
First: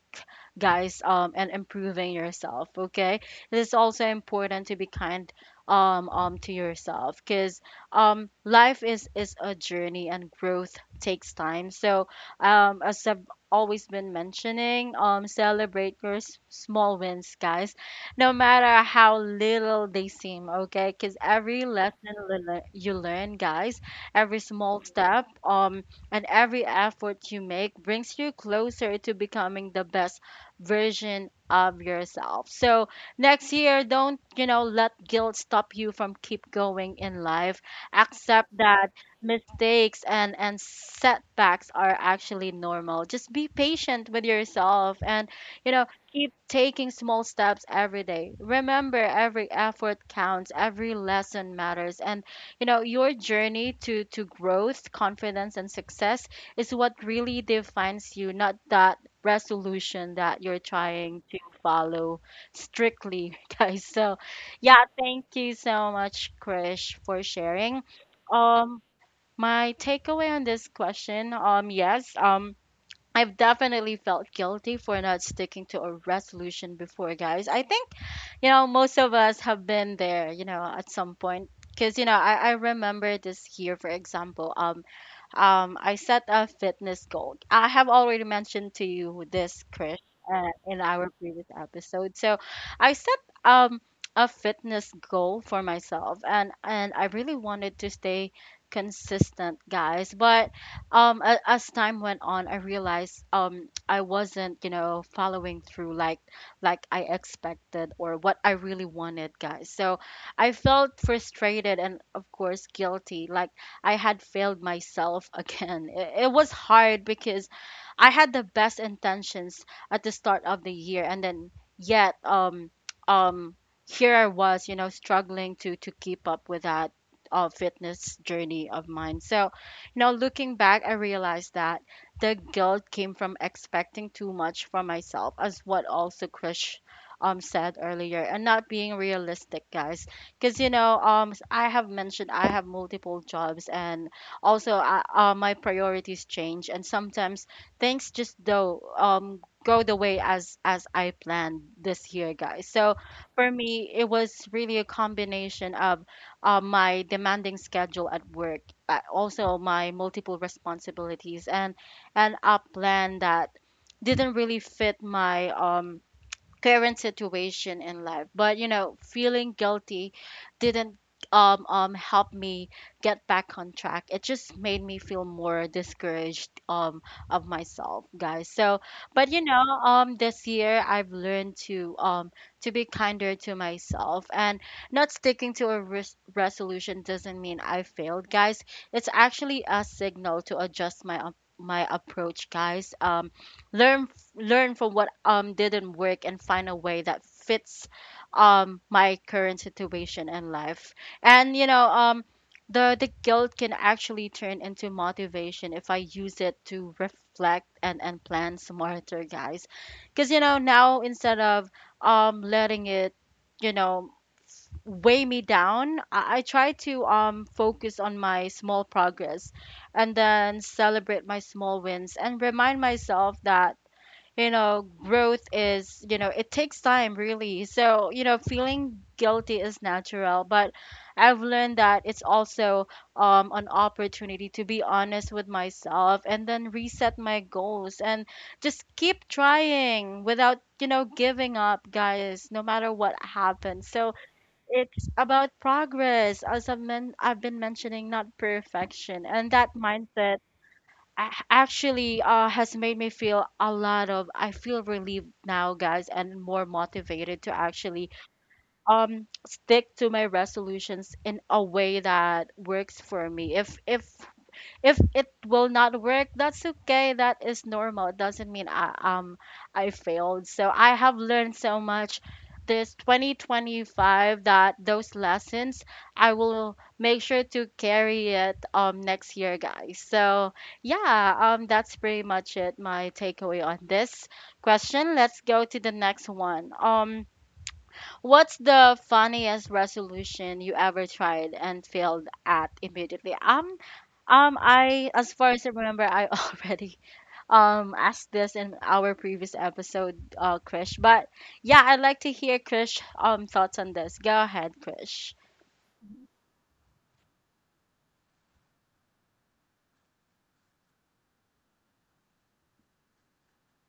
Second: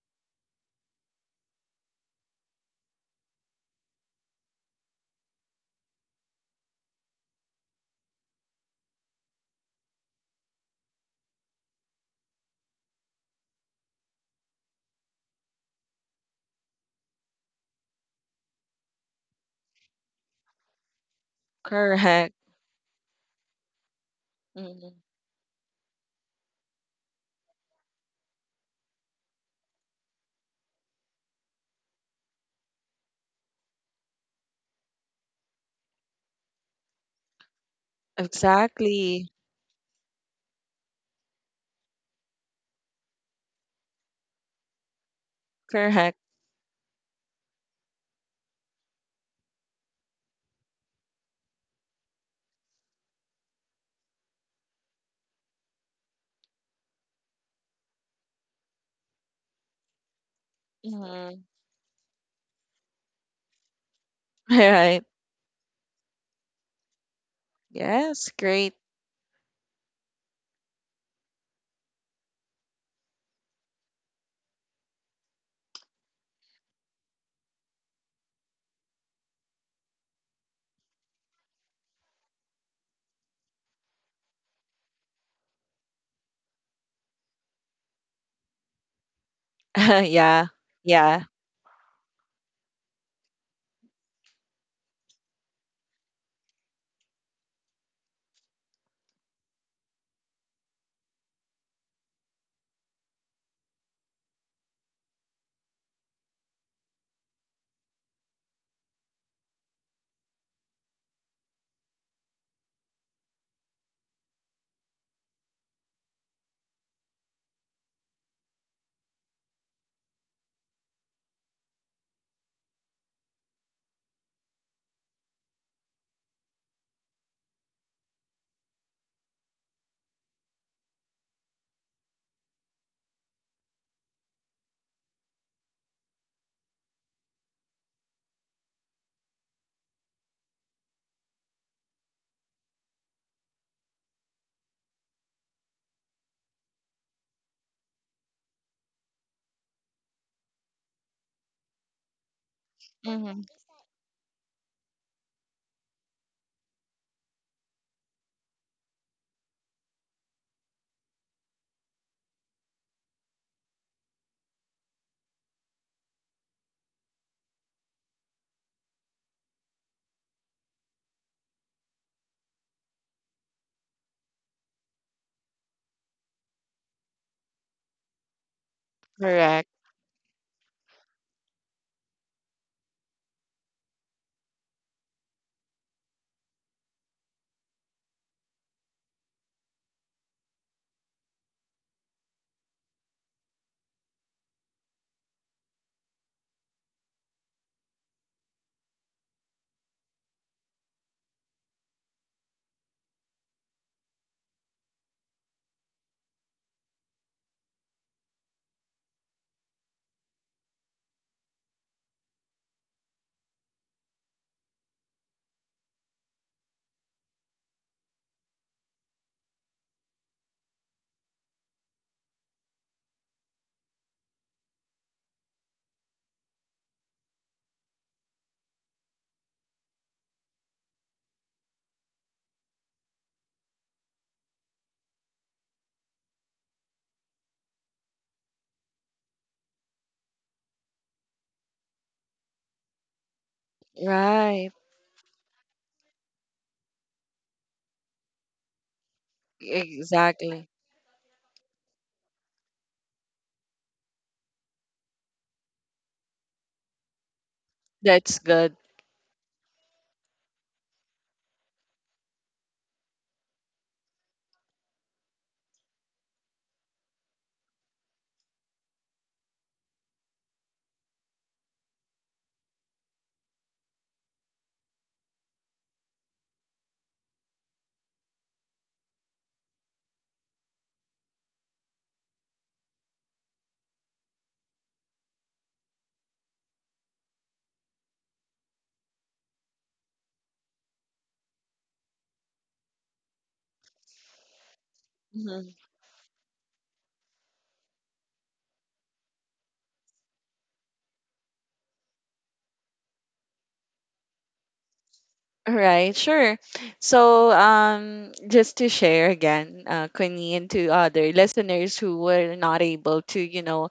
Speaker 1: guys, and improving yourself. Okay, it is also important to be kind to yourself, because life is a journey and growth takes time. So as I've always been mentioning, celebrate your small wins, guys, no matter how little they seem. Okay, because every
Speaker 2: Correct.
Speaker 1: you learn, guys, every small
Speaker 2: Mm-hmm.
Speaker 1: step, and every effort you make brings you closer to becoming the best version of yourself. So next year, don't let guilt stop you from keep going in life. Accept that
Speaker 2: Exactly.
Speaker 1: mistakes and setbacks are actually normal. Just be patient with yourself and, you know,
Speaker 2: Correct.
Speaker 1: keep taking small steps every day. Remember, every effort counts, every lesson matters, and your journey to growth, confidence, and success is what really defines you, not the resolution that you're trying to
Speaker 2: Mm-hmm.
Speaker 1: follow strictly, guys. So, yeah,
Speaker 2: Right.
Speaker 1: thank you so much, Krish, for sharing.
Speaker 2: Yes, great.
Speaker 1: Um, my takeaway on this question, yes, I've definitely felt guilty for not sticking to a resolution before, guys. I think, you know, most of us have been there, you know, at some point. Because, you know, I remember this year, for example, I set a fitness goal. I have already mentioned to you this, Krish,
Speaker 2: Yeah,
Speaker 1: in our
Speaker 2: yeah.
Speaker 1: previous episode. So I set um, a fitness goal for myself, and I really wanted to stay consistent, guys. But as time went on, I realized I wasn't, you know, following through like I expected or what I really wanted, guys. So I felt frustrated and of course guilty, like I had failed myself again. It was hard because I had the best intentions at the start of the year, and then yet, um, here I was, you know, struggling to keep up with that fitness journey of mine. So, you know, looking back, I realized that the guilt came from expecting too much from myself, as what also Krish said earlier, and not being realistic, guys, because you know I have mentioned I have multiple jobs and also I, my priorities change and sometimes things just do go the way as I planned this year, guys. So
Speaker 2: Mm-hmm.
Speaker 1: for me it was really a combination of my demanding schedule at work, but also my multiple responsibilities and a plan that didn't really fit my current situation in life. But you know, feeling guilty didn't help me get back on track. It just made me feel more discouraged of myself, guys. So but you know,
Speaker 2: Correct.
Speaker 1: this year I've learned to be kinder to myself, and not sticking to a resolution doesn't mean I failed, guys. It's actually a signal to adjust my my approach, guys. Learn learn from what didn't work and find a way that fits my current situation in life. And you know, the guilt can actually turn into motivation if I use it to reflect and plan smarter, guys. Because you know, now instead of letting it, you know, weigh me down, I try to focus on my small progress and then celebrate my small wins, and remind myself that, you know, growth is, you know, it takes time really. So you know, feeling guilty is natural, but I've learned that it's also an opportunity to be honest with myself and then reset my goals and just keep trying without, you know, giving up, guys, no matter what happens. So
Speaker 2: Right.
Speaker 1: it's about progress, as I've I've been mentioning, not perfection, and that mindset
Speaker 2: Exactly.
Speaker 1: actually has made me feel a lot of I feel relieved now, guys, and more motivated to actually
Speaker 2: That's good.
Speaker 1: stick to my resolutions in a way that works for me. If it will not work, that's okay, that is normal. It doesn't mean I um failed. So I have learned so much this 2025 that those lessons I will make sure to carry it next year, guys. So yeah, that's pretty much it, my takeaway on this question. Let's go to the next one. What's the funniest resolution you ever tried and failed at immediately? As far as I remember, I already asked this in our previous episode, Krish. But yeah, I'd like to hear Krish thoughts on this. Go ahead, Krish.
Speaker 2: Right, sure. So, just to share again, Queenie, and to other listeners who were not able to,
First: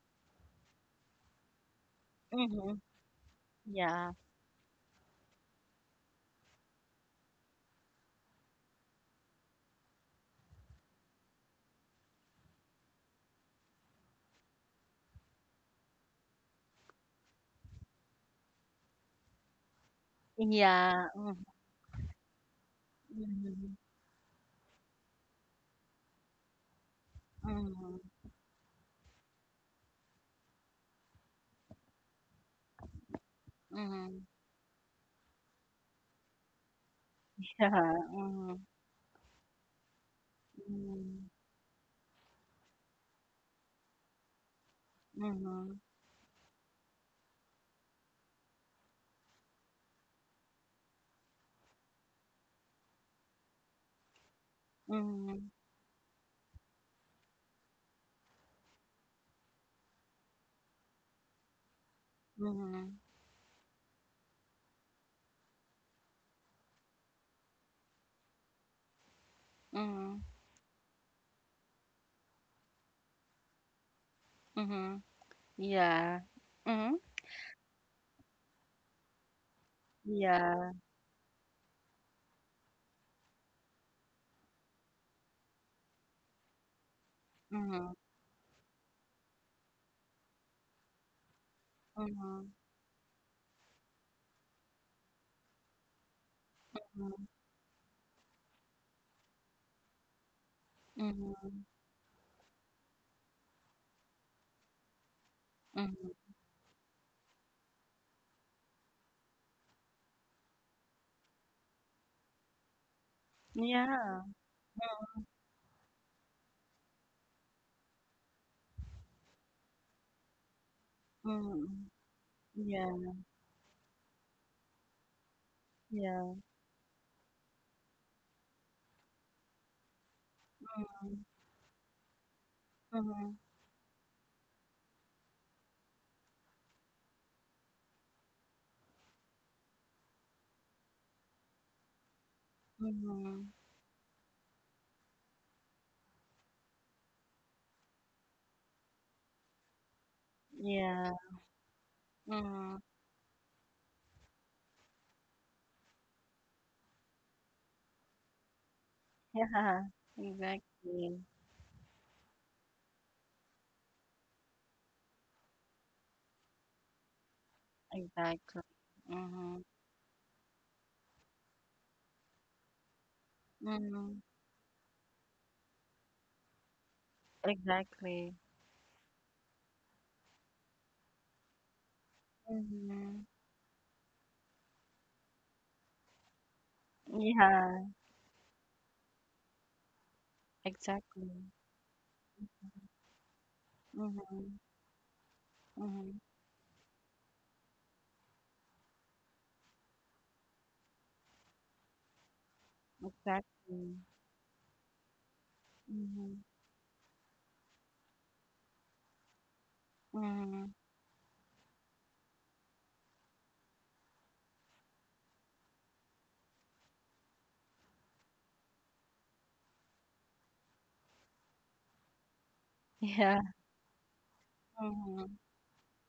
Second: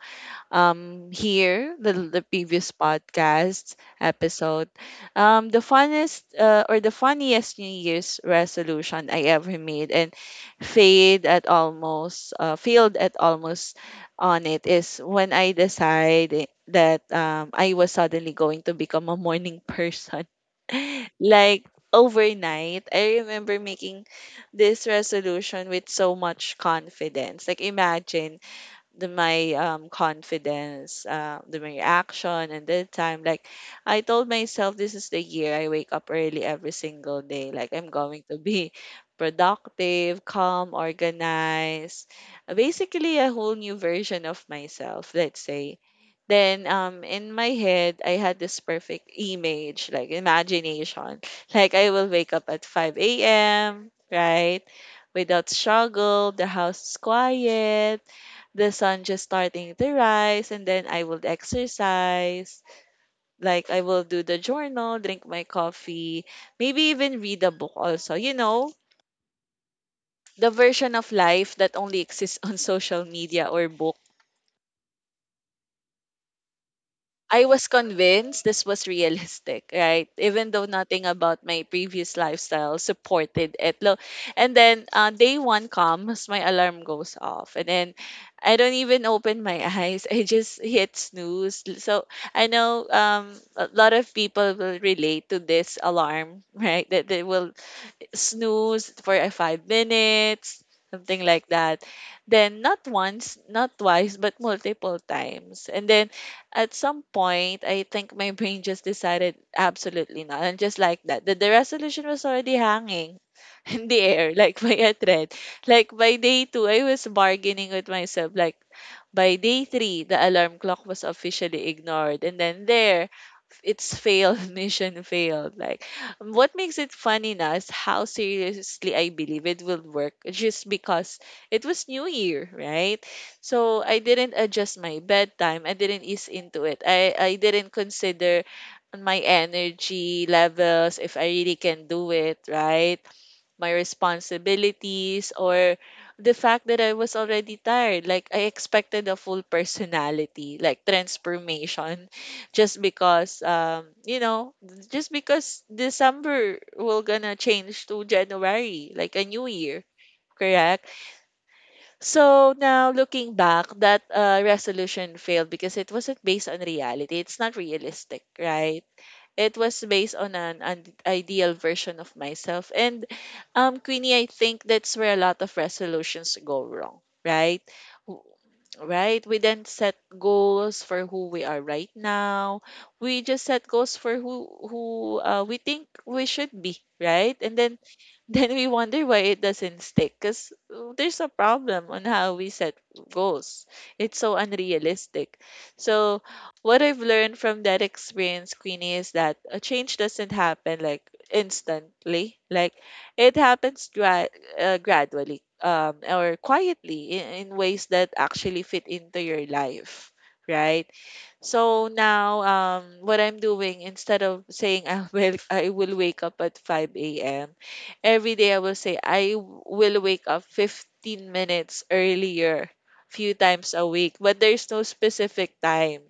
Speaker 2: here, the previous
Speaker 1: Mm-hmm.
Speaker 2: podcast
Speaker 1: Yeah.
Speaker 2: episode, the funnest or the funniest New Year's resolution I ever made and failed at almost on it, is when I decided that, I was suddenly going to become a morning person.
Speaker 1: Yeah.
Speaker 2: Like overnight, I remember
Speaker 1: Mm-hmm.
Speaker 2: making this resolution with so much confidence. Like,
Speaker 1: Mm-hmm.
Speaker 2: imagine the my confidence, the my action, and that time. Like, I
Speaker 1: Mm-hmm.
Speaker 2: told myself, this is the year I wake up early every single day. Like, I'm going to
Speaker 1: Yeah.
Speaker 2: be productive, calm,
Speaker 1: Mm-hmm.
Speaker 2: organized, basically a whole new version of myself. Let's
Speaker 1: Mm-hmm.
Speaker 2: say. Then, in my head I had this perfect image, like imagination. Like, I will wake up at 5 a.m., right,
Speaker 1: Mm-hmm.
Speaker 2: without struggle. The house is quiet, the sun just starting to rise, and then I would exercise.
Speaker 1: Mm-hmm.
Speaker 2: Like, I will do the journal, drink my coffee, maybe even read a book also. You know,
Speaker 1: Mm-hmm.
Speaker 2: the version of life that only exists on social media or book.
Speaker 1: Mm-hmm. Yeah. Mm-hmm.
Speaker 2: I was convinced this was realistic, right? Even though
Speaker 1: Yeah.
Speaker 2: nothing about my previous lifestyle supported it. And then day one comes, my alarm goes off, and then
Speaker 1: Mm-hmm.
Speaker 2: I don't even open my eyes. I just hit snooze. So
Speaker 1: Mm-hmm.
Speaker 2: I know, a lot of people will relate to this alarm, right? That they will snooze for 5 minutes, something like
Speaker 1: Mm-hmm.
Speaker 2: that. Then not once, not twice, but multiple times. And then
Speaker 1: Mm-hmm.
Speaker 2: at some point, I think my brain just decided absolutely not. And just like that, the resolution was already hanging in the
Speaker 1: Yeah.
Speaker 2: air, like by a thread. Like, by day two, I was bargaining with myself. Like, by day three, the alarm clock was officially
Speaker 1: Mm-hmm.
Speaker 2: ignored. And then there,
Speaker 1: Yeah,
Speaker 2: it's failed, mission failed. Like,
Speaker 1: yeah.
Speaker 2: what makes it funny now is how seriously I believe it will work just because
Speaker 1: Mhm,
Speaker 2: it was New Year, right?
Speaker 1: mhm,
Speaker 2: So I didn't adjust my bedtime, I didn't ease into it, I didn't consider my energy levels, if I really can do it, right,
Speaker 1: mhm.
Speaker 2: my responsibilities, or the fact that I was already tired. Like, I expected a full personality, like
Speaker 1: Yeah.
Speaker 2: transformation,
Speaker 1: Mm. Yeah.
Speaker 2: just because, just because December will gonna change to January, like a new year, correct?
Speaker 1: Exactly.
Speaker 2: So now, looking back, that resolution failed because it wasn't based on reality. It's not realistic,
Speaker 1: Exactly.
Speaker 2: right? It
Speaker 1: Mm-hmm.
Speaker 2: was based on an ideal version of myself. And, Queenie,
Speaker 1: Mm-hmm.
Speaker 2: I think that's where a lot of resolutions go wrong, right? W-
Speaker 1: Exactly.
Speaker 2: Right? We then set goals for who we are right now. We
Speaker 1: Mm-hmm.
Speaker 2: just set goals for who we think we should be, right? And then
Speaker 1: Yeah.
Speaker 2: then we wonder why it doesn't stick, because there's a
Speaker 1: Exactly.
Speaker 2: problem on how we set goals. It's so
Speaker 1: Mm-hmm.
Speaker 2: unrealistic.
Speaker 1: Mm-hmm.
Speaker 2: So, what I've learned from that experience, Queenie, is that a change doesn't happen like instantly. Like, it happens
Speaker 1: Exactly.
Speaker 2: gradually, or
Speaker 1: Mm-hmm.
Speaker 2: quietly, in ways that actually fit into your life,
Speaker 1: Mm-hmm.
Speaker 2: right? So now, what I'm doing instead of saying, I will wake up at 5 a.m. every day, I will say, I will wake up 15 minutes earlier, few
Speaker 1: Yeah.
Speaker 2: times a week, but there's no
Speaker 1: Mm-hmm.
Speaker 2: specific time.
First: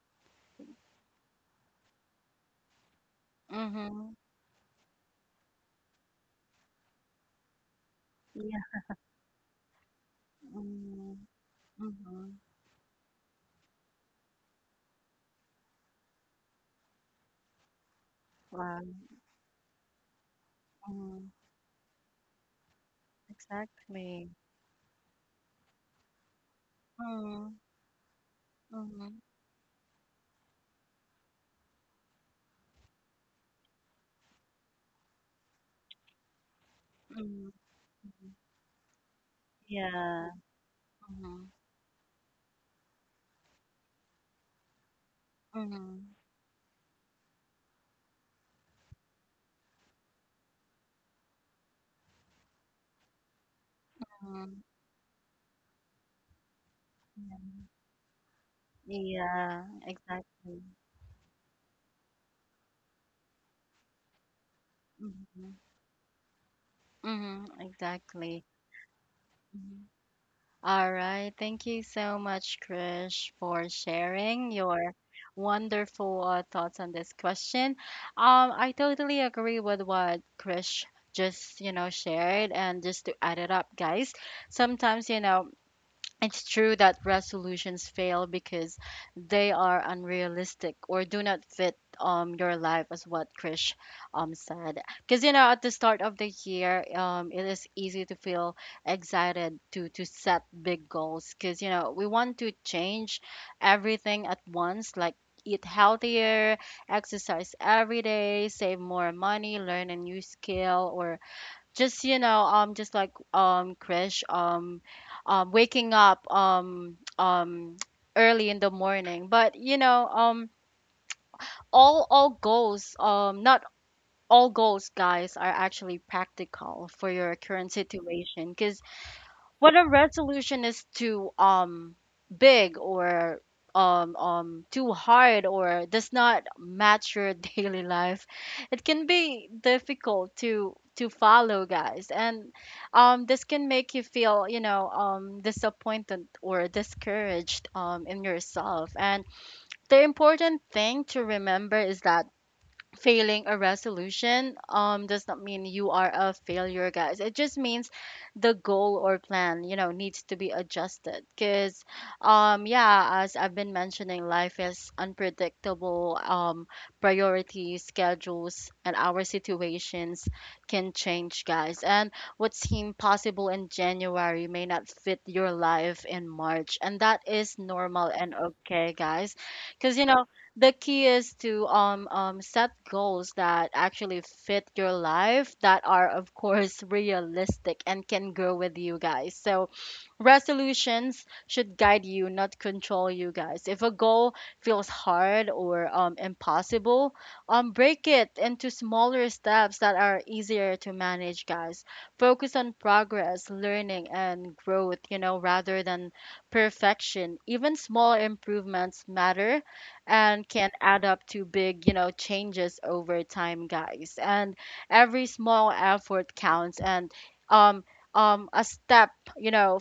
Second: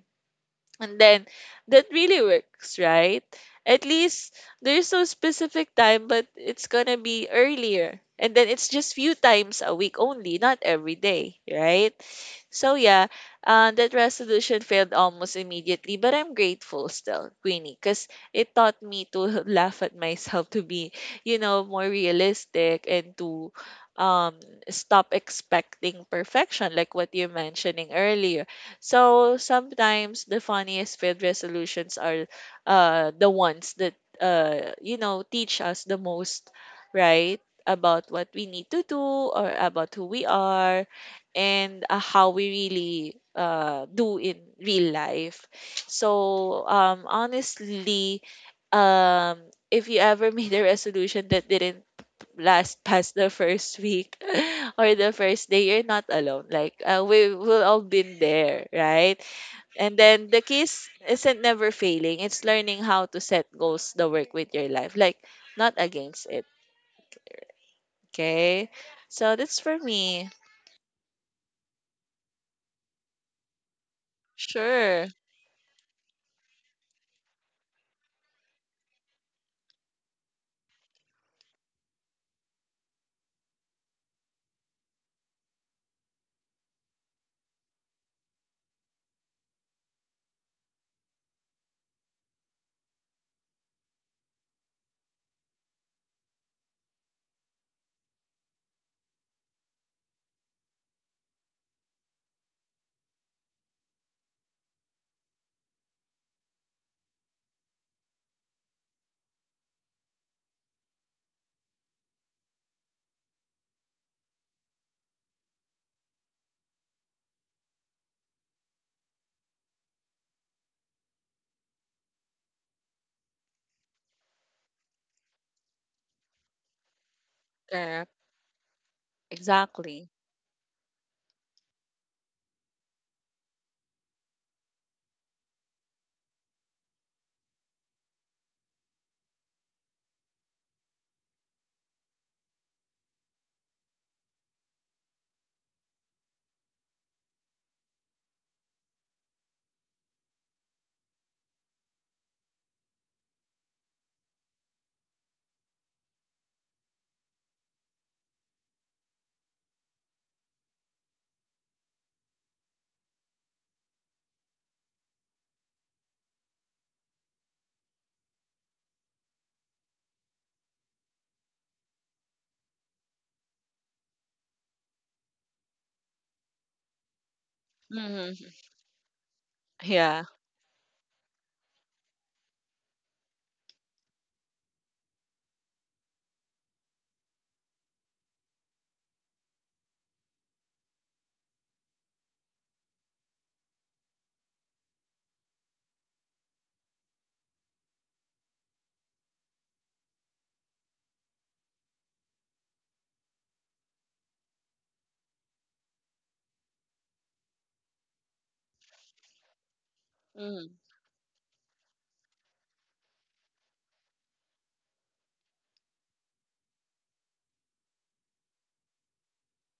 Speaker 2: And then that really works, right? At
Speaker 1: Mm-hmm.
Speaker 2: least there's no specific time, but it's gonna be earlier. And then it's
Speaker 1: Yeah.
Speaker 2: just few times a week only, not every
Speaker 1: Mm-hmm.
Speaker 2: day, right?
Speaker 1: Mm-hmm.
Speaker 2: So yeah, that resolution failed almost immediately, but I'm grateful still, Queenie, because it taught
Speaker 1: Wow.
Speaker 2: me to laugh at myself, to be,
Speaker 1: Mm-hmm.
Speaker 2: you know, more realistic, and to
Speaker 1: Exactly.
Speaker 2: um stop expecting perfection, like what you're
Speaker 1: Mm-hmm.
Speaker 2: mentioning earlier.
Speaker 1: Mm-hmm.
Speaker 2: So sometimes the funniest failed resolutions are the ones that, you know, teach us the most, right?
Speaker 1: Mm-hmm.
Speaker 2: About what we need to do, or about who we
Speaker 1: Yeah.
Speaker 2: are,
Speaker 1: Mm-hmm.
Speaker 2: and how we really do in real life.
Speaker 1: Mhm,
Speaker 2: So, honestly, um, if you ever made a resolution that didn't last past the first week
Speaker 1: mhm,
Speaker 2: or the first day, you're not alone. Like, we
Speaker 1: yeah.
Speaker 2: will all been there, right?
Speaker 1: Yeah,
Speaker 2: And then the
Speaker 1: exactly.
Speaker 2: keys isn't never failing. It's learning how to set goals that work with your life, like,
Speaker 1: Mhm,
Speaker 2: not against it.
Speaker 1: mhm, exactly.
Speaker 2: Okay, so that's for
Speaker 1: Mhm.
Speaker 2: me.
Speaker 1: All right. Thank you so much, Krish, for sharing your
Speaker 2: Sure,
Speaker 1: wonderful thoughts on this question. I totally agree with what Krish just, you know, shared. And just to add it up, guys, sometimes, you know, it's true that resolutions fail because they are unrealistic or do not fit your life, as what Krish said. Because you know, at the start of the year, it is easy to feel excited to set big goals because you know we want to change everything at once, like eat healthier, exercise every day, save more money, learn a new skill, or just you know just like Krish waking up early in the morning. But you know, all goals not all goals, guys, are actually practical for your current
Speaker 2: correct,
Speaker 1: situation, because what a
Speaker 2: exactly.
Speaker 1: resolution is too big or too hard or does not match your daily life, it can be difficult to follow, guys. And this can make you feel, you know, disappointed or discouraged in yourself. And the important thing to remember is that failing a resolution does not mean you are a failure, guys. It just means the goal or plan, you know, needs to be adjusted. Because yeah, as I've been mentioning, life is unpredictable. Priorities, schedules, and our situations can change, guys. And what seemed possible in January may not fit your life in March, and that is normal and
Speaker 2: Mhm.
Speaker 1: okay, guys. Because you know,
Speaker 2: Yeah.
Speaker 1: the key is to set goals that actually fit your life, that are of course realistic and can grow with you, guys. So resolutions should guide you, not control you, guys. If a goal feels hard or impossible, break it into smaller steps that are easier to manage, guys. Focus on progress, learning, and growth, you know, rather than perfection. Even small improvements matter and can
Speaker 2: Mhm.
Speaker 1: add up to big, you know, changes over time, guys. And every small effort counts, and um a step, you know,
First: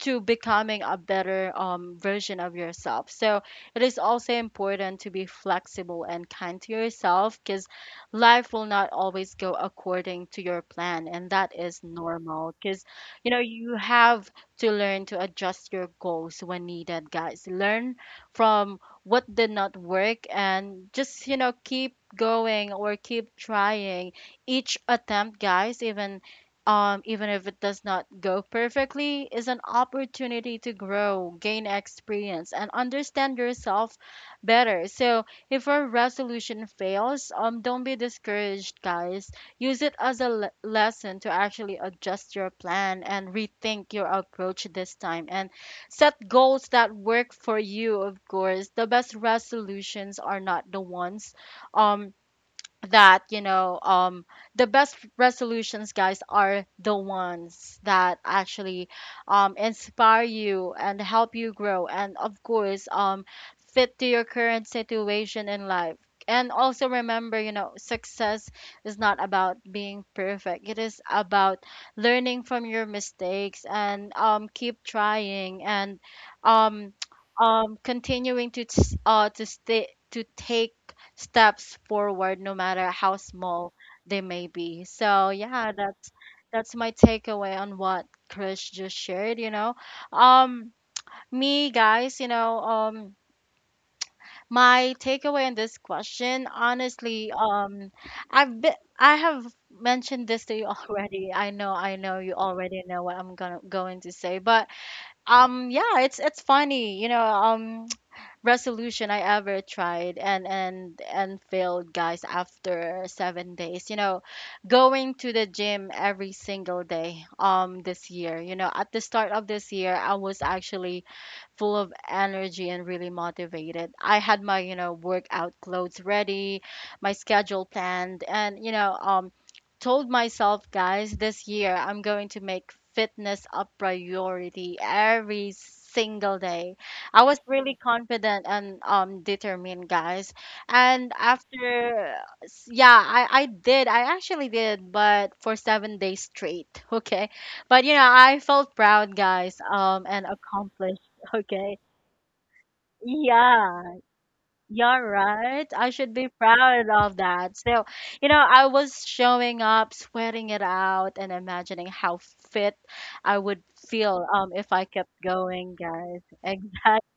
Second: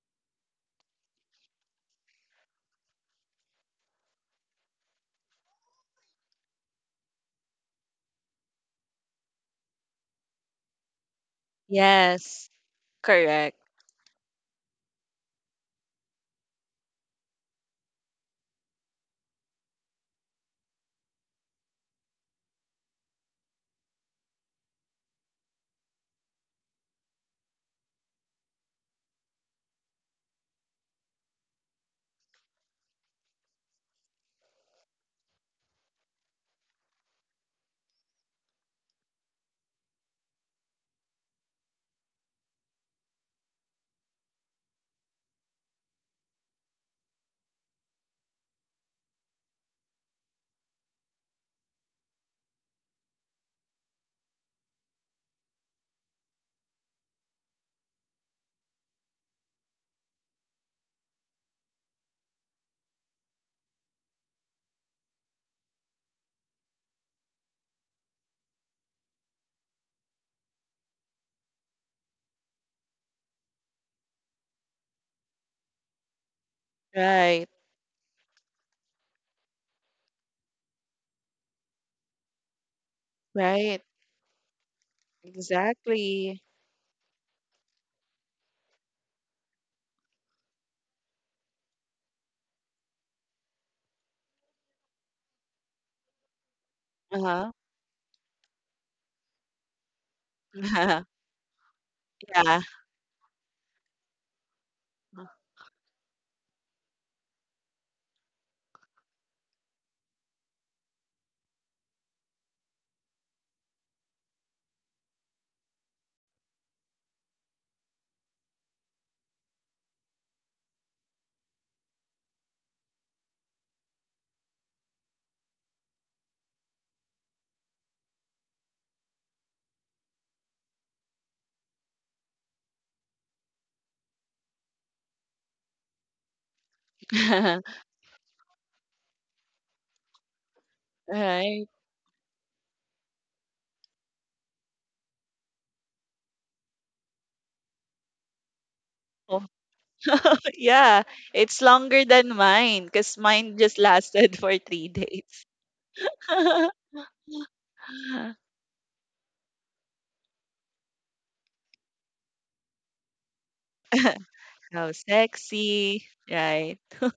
Speaker 1: to becoming a better version of yourself. So it is also important to be flexible and kind to yourself, because life will not always go according to your plan, and that is
Speaker 2: Yes.
Speaker 1: normal. Because you know,
Speaker 2: Correct.
Speaker 1: you have to learn to adjust your goals when needed, guys. Learn from what did not work and just, you know, keep going or keep trying. Each attempt, guys, even even if it does not go perfectly, is an opportunity to grow, gain experience, and understand yourself better. So if our resolution fails, don't be discouraged, guys. Use it as a lesson to actually adjust your plan and rethink your approach this time, and set goals that work for you, of course. The best resolutions are not the ones um that you know the best resolutions guys are the ones that actually inspire you and help you grow, and of course fit to your current situation in life. And also remember, you know, success is not about being perfect, it is about learning from your mistakes and keep trying, and um
Speaker 2: Right.
Speaker 1: continuing to t- to stay to take steps forward no matter how small
Speaker 2: Right.
Speaker 1: they may be. So yeah,
Speaker 2: Exactly.
Speaker 1: that's my takeaway on what Chris just shared, you know. um Me, guys, you know, my takeaway in this question, honestly,
Speaker 2: Uh-huh.
Speaker 1: I have mentioned this to you already. I know you
Speaker 2: Yeah.
Speaker 1: already know what I'm gonna going to say, but yeah, it's funny, you know, resolution I ever tried and failed, guys, after 7 days. You know, going to the gym every single day this year. You know, at the start of this year, I was actually full of energy and really motivated. I had my, you know, workout clothes ready, my schedule planned, and, you know, told myself, guys, this year I'm going to make fitness a priority every single day. I was really confident and determined, guys. And
Speaker 2: Right.
Speaker 1: after, yeah, I did. I actually did, but for 7 days straight. Okay, but you know, I felt proud,
Speaker 2: Oh,
Speaker 1: guys. And
Speaker 2: yeah.
Speaker 1: accomplished.
Speaker 2: It's
Speaker 1: Okay.
Speaker 2: longer than mine because mine just
Speaker 1: Yeah,
Speaker 2: lasted for three
Speaker 1: you're
Speaker 2: days.
Speaker 1: right. I should be proud of that. So, you know, I was showing up, sweating it out, and imagining how fit I would feel if I
Speaker 2: How
Speaker 1: kept going,
Speaker 2: sexy.
Speaker 1: guys.
Speaker 2: Right.
Speaker 1: Exactly.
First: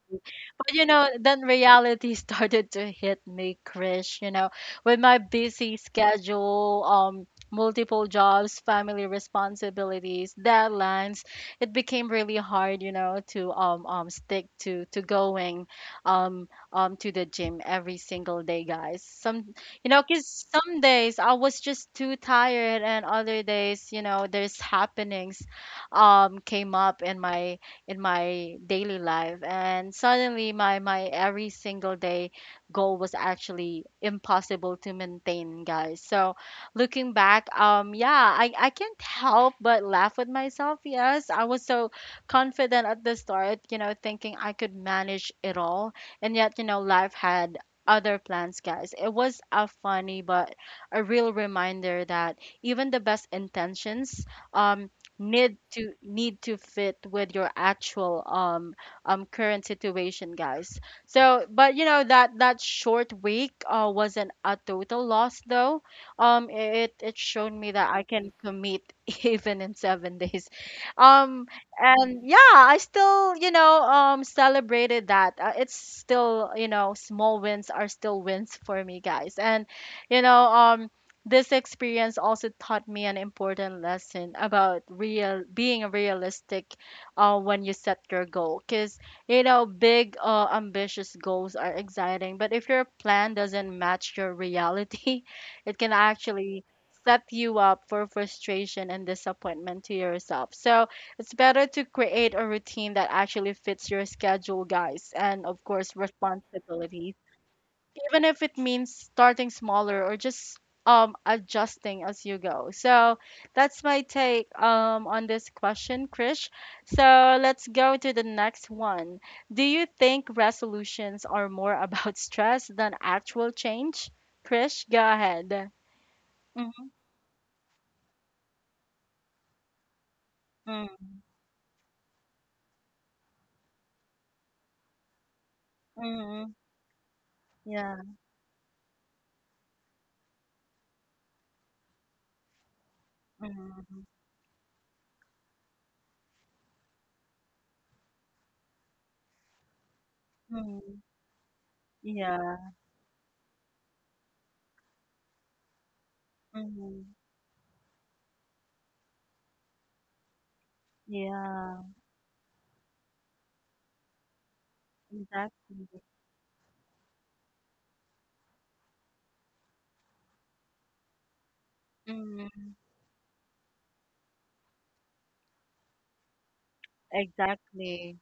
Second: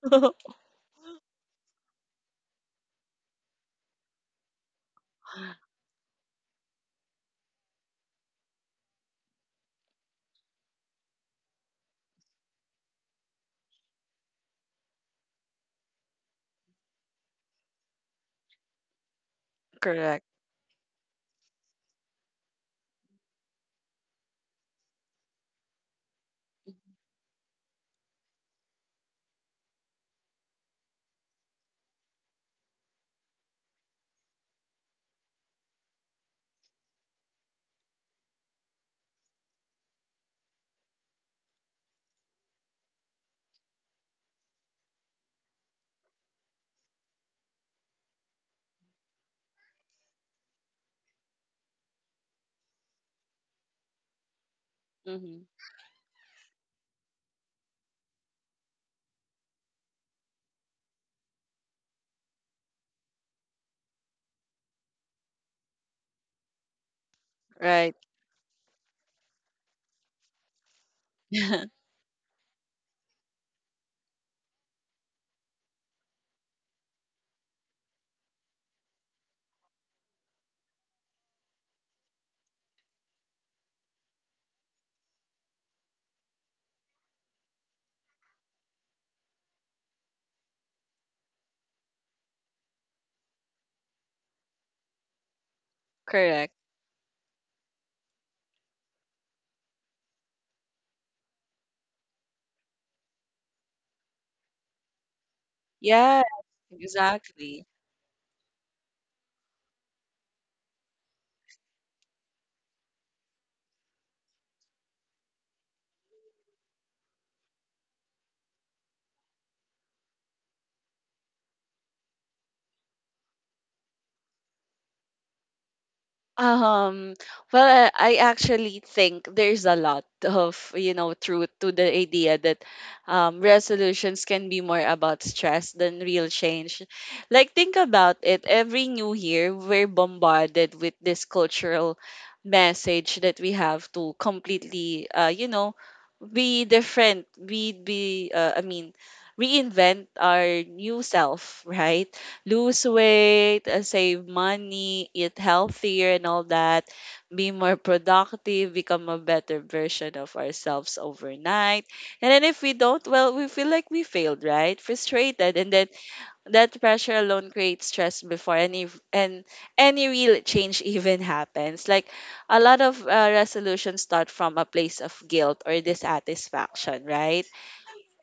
Speaker 1: But you know, then reality started to hit me, Krish. You know, with my busy schedule, multiple jobs, family responsibilities, deadlines, it became really hard, you know, to stick to going to the gym every single day, guys. Some, you know,
Speaker 2: Correct.
Speaker 1: because some days I was just too tired, and other days, you know, there's happenings came up in my daily life, and suddenly my every single day goal was actually impossible to maintain, guys. So looking back, yeah, I can't help but laugh with myself. Yes, I was so confident at the start, you know, thinking I could manage it all, and yet, you know, life had other plans, guys. It was a funny but a real reminder that even the best intentions um
Speaker 2: Hmm.
Speaker 1: need to fit with your actual current situation, guys. So but you know, that short week wasn't a total loss, though. It it showed me that
Speaker 2: Right.
Speaker 1: I can commit even in 7 days. um and yeah, I still, you know, celebrated that. It's still, you know, small wins are still wins for me, guys. And you know, this experience also taught me an important lesson about real being realistic, when you set your goal. Because, you know, big, ambitious goals are exciting, but if your plan doesn't match your reality, it can
Speaker 2: Correct.
Speaker 1: actually set you up for frustration and disappointment to yourself. So it's better to create a routine that actually fits your schedule, guys, and of course,
Speaker 2: Yeah.
Speaker 1: responsibilities,
Speaker 2: Exactly.
Speaker 1: even if it means starting smaller or just adjusting as you go. So that's my take on this question, Krish. So let's go to the next one. Do you think resolutions are more about stress than actual change? Krish, go ahead.
Speaker 2: Um, well, I actually think there's a lot of, you
Speaker 1: Mm-hmm.
Speaker 2: know, truth to the idea that, resolutions can be more about stress than real
Speaker 1: Mm-hmm.
Speaker 2: change. Like, think
Speaker 1: Yeah.
Speaker 2: about it. Every new year, we're bombarded with this cultural message that we have
Speaker 1: Mm-hmm.
Speaker 2: to completely, you know, be different, we be I mean, reinvent our
Speaker 1: Mm-hmm.
Speaker 2: new self, right,
Speaker 1: Yeah.
Speaker 2: lose weight, save money, eat healthier, and all that.
Speaker 1: Mm-hmm.
Speaker 2: Be more productive, become a better version of ourselves
Speaker 1: Yeah.
Speaker 2: overnight. And then if we don't, well, we feel like we failed, right, frustrated. And then
Speaker 1: Exactly.
Speaker 2: that pressure alone creates stress before any real change even happens. Like, a
Speaker 1: Mm-hmm.
Speaker 2: lot of resolutions start from a place of guilt or dissatisfaction, right,
Speaker 1: Exactly.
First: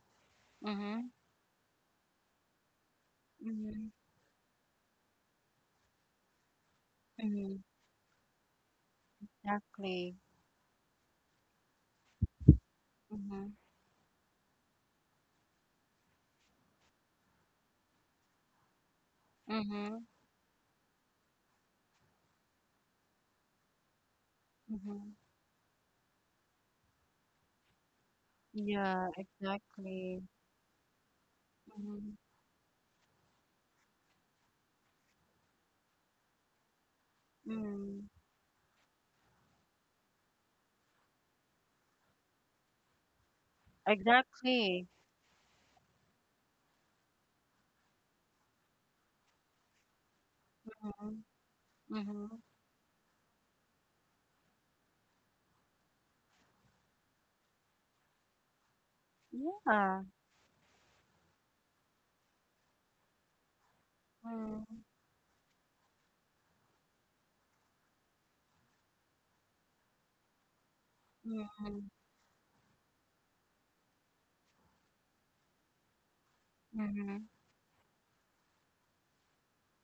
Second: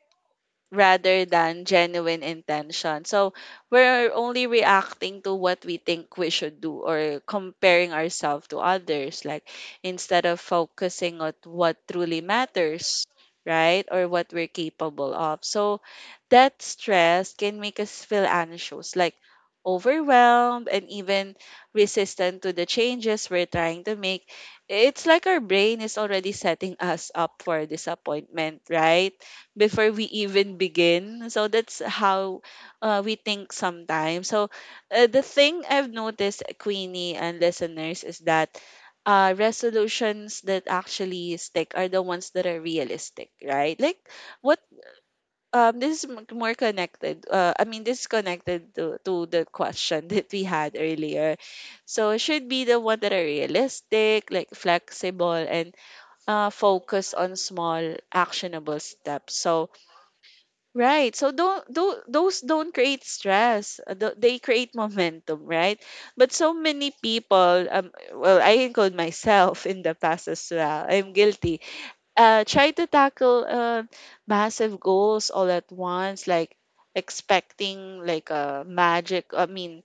Speaker 1: Mm-hmm.
Speaker 2: rather than genuine intention. So,
Speaker 1: Mm-hmm.
Speaker 2: we're only reacting to what we think we should do or comparing ourselves to others, like,
Speaker 1: Exactly.
Speaker 2: instead of focusing on what truly matters,
Speaker 1: Mm-hmm.
Speaker 2: right? Or what we're capable of. So that stress can make us feel anxious, like
Speaker 1: Mm-hmm.
Speaker 2: overwhelmed, and even resistant to the changes we're trying to make.
Speaker 1: Mm-hmm.
Speaker 2: It's like our brain is already setting us up for disappointment,
Speaker 1: Yeah,
Speaker 2: right, before we
Speaker 1: exactly.
Speaker 2: even begin. So that's
Speaker 1: Mm-hmm.
Speaker 2: how, we think sometimes. So, the thing I've noticed, Queenie and listeners,
Speaker 1: Mm-hmm.
Speaker 2: is that resolutions that actually stick are the ones that are realistic, right? Like, what,
Speaker 1: Exactly.
Speaker 2: this is more connected. I mean, this is connected to the question that we had
Speaker 1: Mm-hmm.
Speaker 2: earlier. So it
Speaker 1: Mm-hmm.
Speaker 2: should be the one that are realistic, like flexible, and focus on small actionable steps. So,
Speaker 1: Yeah.
Speaker 2: right. So, don't, do those don't create stress. They create
Speaker 1: Mm-hmm.
Speaker 2: momentum, right? But so many people, well, I include myself in the past as well. I'm guilty.
Speaker 1: Mm-hmm.
Speaker 2: Try to tackle massive goals all at once, like
Speaker 1: Mm-hmm.
Speaker 2: expecting like a magic. I mean,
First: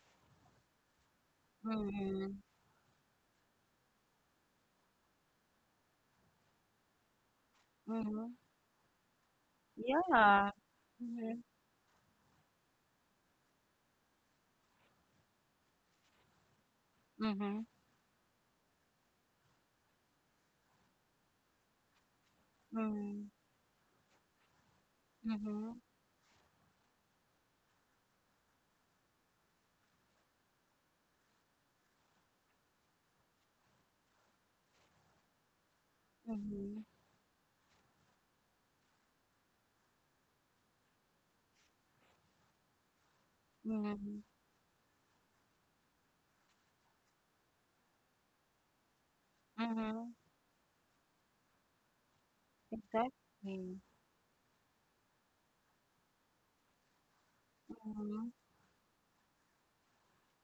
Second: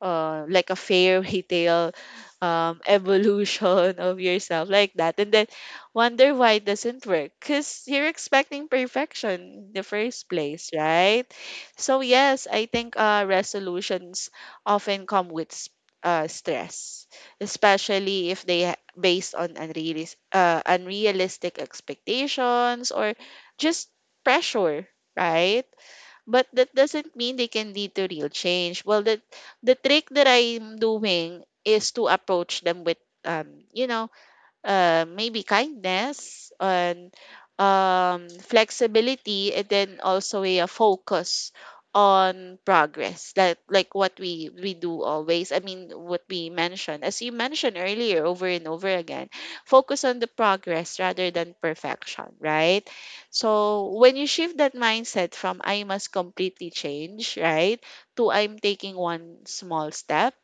Speaker 2: like a fairy tale, evolution of yourself like that, and then wonder why it doesn't work, because you're
Speaker 1: Mm-hmm.
Speaker 2: expecting perfection in the first
Speaker 1: Yeah.
Speaker 2: place, right?
Speaker 1: Mm-hmm.
Speaker 2: So yes, I think, resolutions often come with, stress,
Speaker 1: Mm-hmm.
Speaker 2: especially if they based on unrealistic expectations, or just pressure, right?
Speaker 1: Mm-hmm.
Speaker 2: But that doesn't mean they can lead to real change. Well, the trick that I'm doing is to approach them with, you know, maybe kindness
Speaker 1: Mm-hmm. Mm-hmm.
Speaker 2: and, flexibility, and then also a focus on progress, like what
Speaker 1: Mm-hmm.
Speaker 2: we do always. I mean, what we mentioned, as you mentioned earlier over and over again, focus
Speaker 1: Mm-hmm.
Speaker 2: on the progress rather than perfection, right?
Speaker 1: Exactly.
Speaker 2: So when you shift that mindset from, I must completely change, right,
Speaker 1: Mm-hmm.
Speaker 2: to, I'm taking one small step,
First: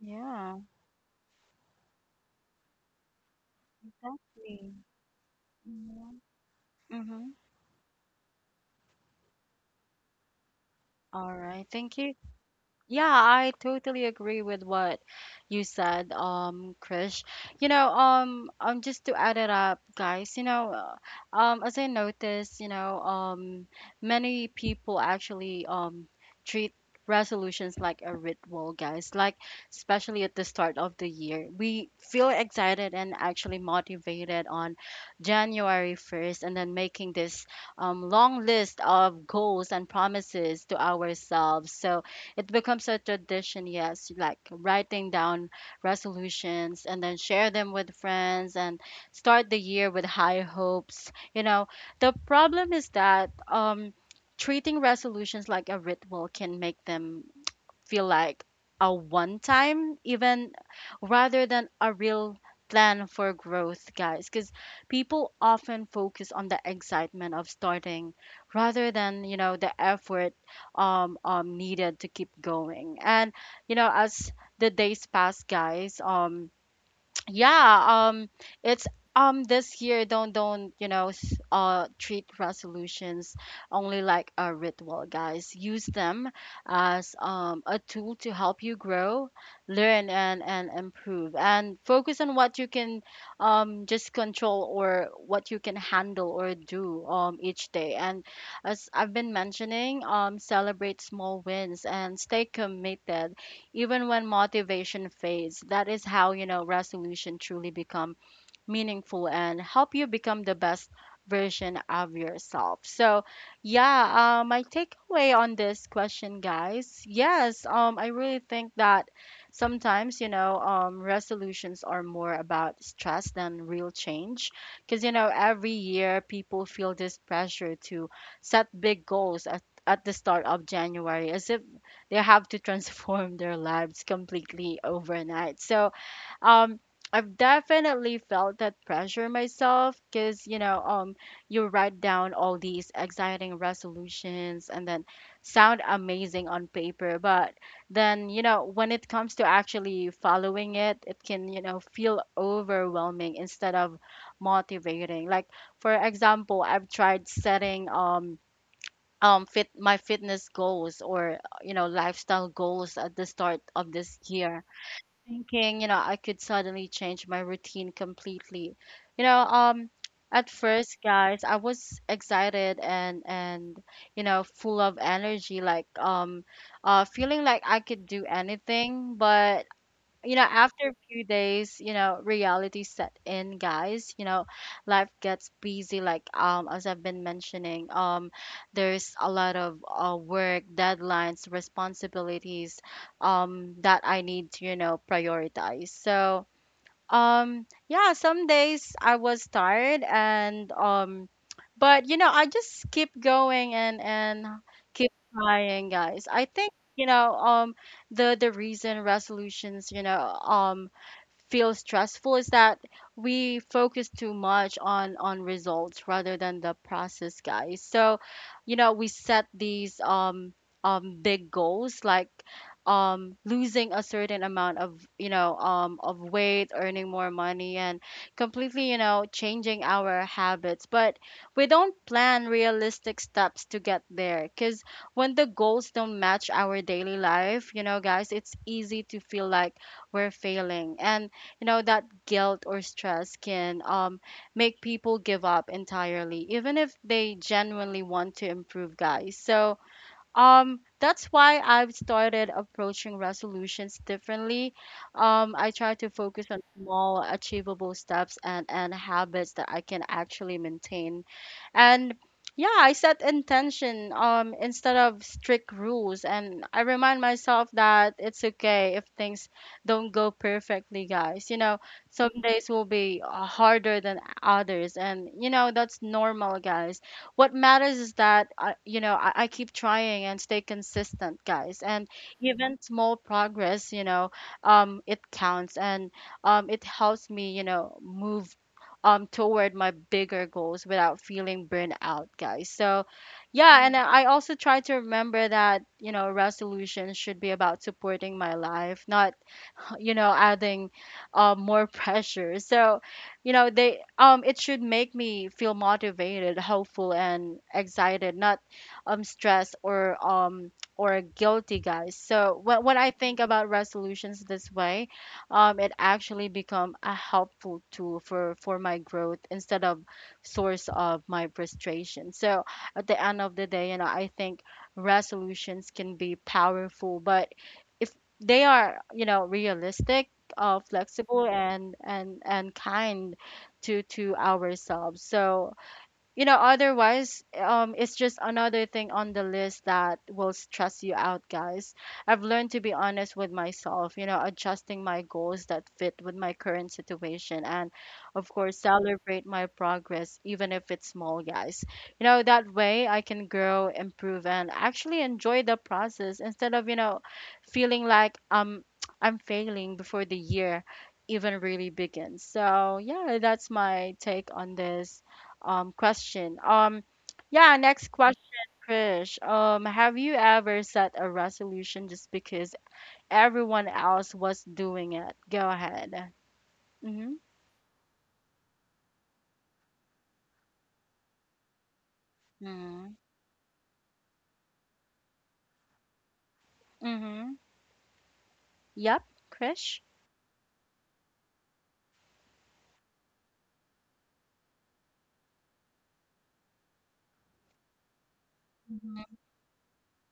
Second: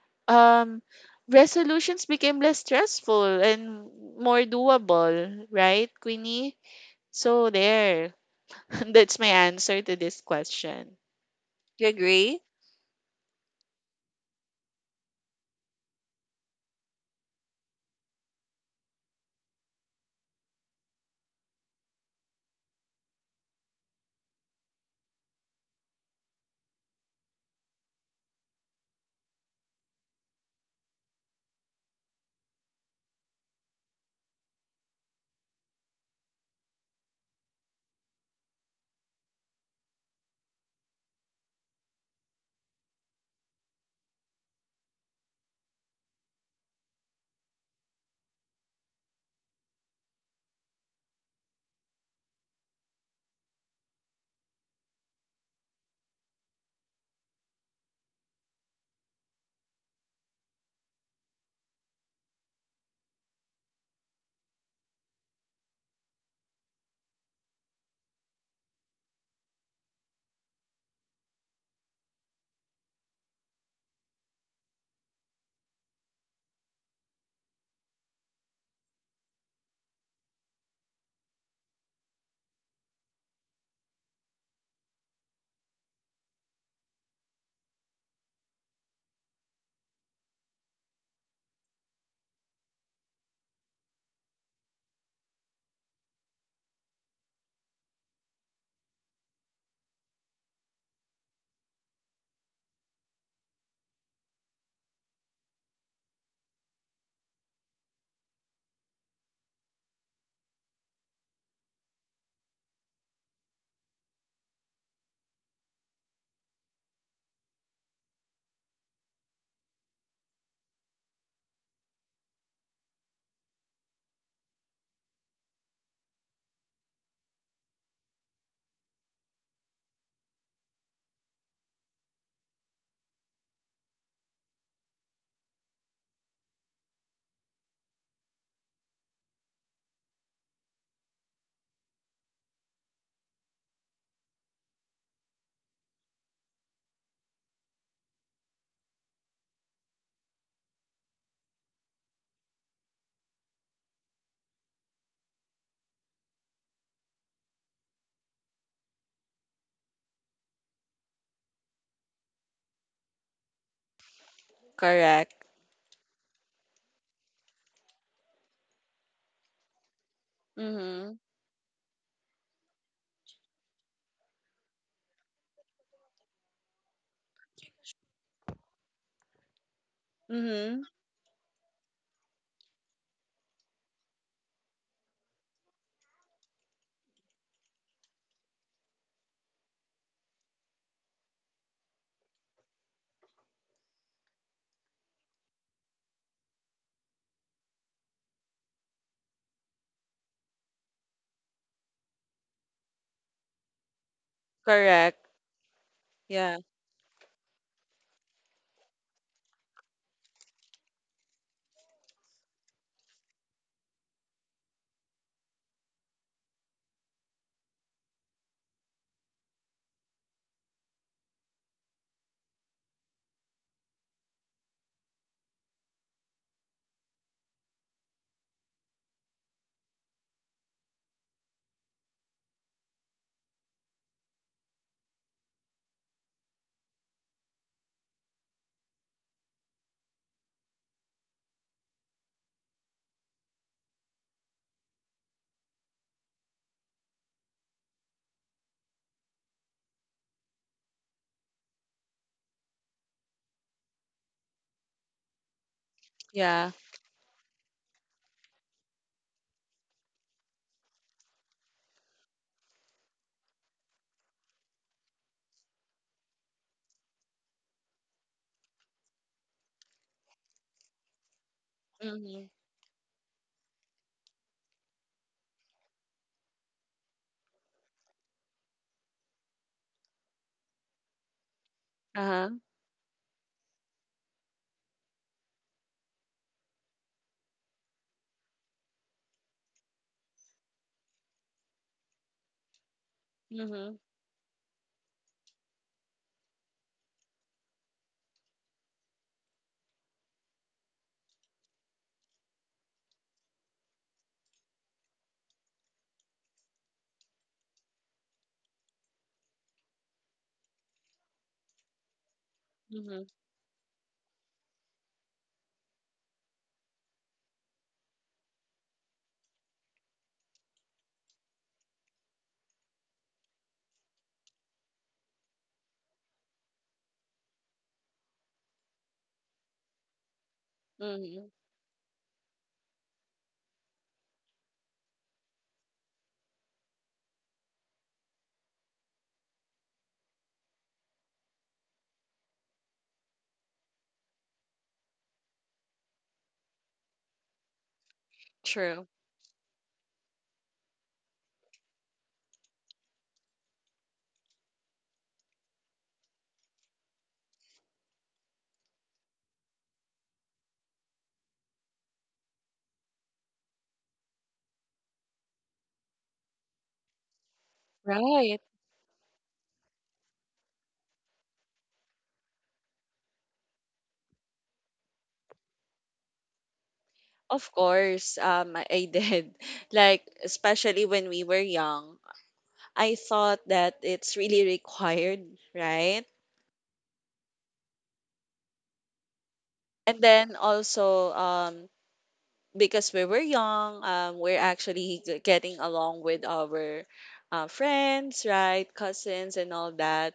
Speaker 1: Yeah,
Speaker 2: um resolutions became less stressful and more
Speaker 1: exactly.
Speaker 2: doable, right,
Speaker 1: Mm-hmm.
Speaker 2: Queenie?
Speaker 1: Mm-hmm.
Speaker 2: So there. That's my answer to this question.
Speaker 1: All right.
Speaker 2: You
Speaker 1: Thank you.
Speaker 2: agree?
Speaker 1: Yeah, I totally agree with what you said, Krish. You know, just to add it up, guys, you know, as I noticed, you know, many people actually treat resolutions like a ritual, guys. Like, especially at the start of the year, we feel excited and actually motivated on January 1st, and then making this long list of goals and promises to ourselves. So it becomes a tradition, yes, like writing down resolutions and then share them with friends and start the year with high hopes. You know, the problem is that treating resolutions like a ritual can make them feel like a one time even rather than a real plan for growth, guys, because people often focus on the excitement of starting rather than, you know, the effort needed to keep going. And you know, as the days pass, guys, yeah um it's, this year, don't you know, treat resolutions only like a ritual, guys. Use them as a tool to help you grow, learn, and improve, and focus on what you can just control, or what you can handle or do each day. And as I've been mentioning, celebrate small wins and stay committed even when motivation fades. That is how, you know, resolution truly become meaningful and help you become the best version of yourself. So, yeah, my takeaway on this question, guys, yes, I really think that sometimes, you know, resolutions are more about stress than real change. Because, you know, every year people feel this pressure to set big goals at the start of January as if they have to transform their lives completely overnight. So, um, I've definitely felt that pressure myself because, you know, you write down all these exciting resolutions, and then sound amazing on paper, but then, you know, when it comes to actually following it, it can, you know, feel overwhelming instead of motivating. Like, for example, I've tried setting, fit my fitness goals, or you know, lifestyle goals at the start of this year,
Speaker 2: Correct.
Speaker 1: thinking, you know, I could suddenly change my routine completely. You know, at first,
Speaker 2: Mm-hmm.
Speaker 1: guys, I was excited and you know, full of energy, like feeling like I could do anything. But you know,
Speaker 2: Mm-hmm.
Speaker 1: after a few days, you know, reality set in, guys. You know, life gets busy. Like as I've been mentioning, there's a lot of work, deadlines, responsibilities, that I need to, you know, prioritize. So, yeah, some days I was tired, and but you know, I just keep going and keep
Speaker 2: Correct.
Speaker 1: trying, guys. I
Speaker 2: Yeah.
Speaker 1: think, you know, the reason resolutions, you know, feel stressful is that we focus too much on results rather than the process, guys. So you know, we set these big goals, like losing a certain amount of, you know, of weight, earning more money, and completely, you know, changing our habits. But we don't plan realistic steps to get there, because when the goals don't match our daily life, you know, guys, it's easy to feel like we're failing. And you know, that guilt or stress can make people give up entirely even if they genuinely want to improve, guys. So that's why I've started approaching resolutions differently. I try to focus on
Speaker 2: Yeah.
Speaker 1: small, achievable steps, and habits that I can actually maintain. And yeah, I set intention, instead of strict rules. And I remind myself that it's okay if things don't go perfectly, guys. You know, some
Speaker 2: Mm-hmm.
Speaker 1: days will be harder than others. And, you know, that's normal, guys. What matters is that I, you know I keep trying and stay consistent, guys. And
Speaker 2: Uh-huh.
Speaker 1: even small progress, you know, it counts, and it helps me, you know, move toward my bigger goals without feeling burnt out, guys. So yeah,
Speaker 2: Mm-hmm.
Speaker 1: and I also try to remember that, you know, resolutions should be about supporting my life, not you know, adding more pressure. So you know, they it should make me feel motivated, hopeful, and excited, not stressed, or guilty, guys. So when I
Speaker 2: Mm-hmm.
Speaker 1: think about resolutions this way, it actually become a helpful tool for my growth instead of source of my frustration. So at the end of the day, you know, I think resolutions can be powerful, but if they are, you know, realistic,
Speaker 2: Mm-hmm.
Speaker 1: flexible, and kind to ourselves. So you know, otherwise, it's just another thing on the list that will stress you out, guys. I've learned to be honest with myself, you know, adjusting my goals that fit with my current situation, and of course
Speaker 2: True.
Speaker 1: celebrate my progress even if it's small, guys. You know, that way I can grow, improve, and actually enjoy the process instead of, you know, feeling like I'm failing before the year even really begins. So yeah, that's my take on this question. Yeah, next question,
Speaker 2: Right.
Speaker 1: Krish. Have you ever set a resolution just because everyone else was doing it? Go ahead. Mm-hmm.
Speaker 2: Of course, I did. Like, especially when we were young, I
Speaker 1: Mm-hmm.
Speaker 2: thought that it's really required, right?
Speaker 1: Mm-hmm. Yep, Krish.
Speaker 2: And then also, because we were young, we're actually getting along with our friends, right,
Speaker 1: Mm-hmm.
Speaker 2: cousins, and all that.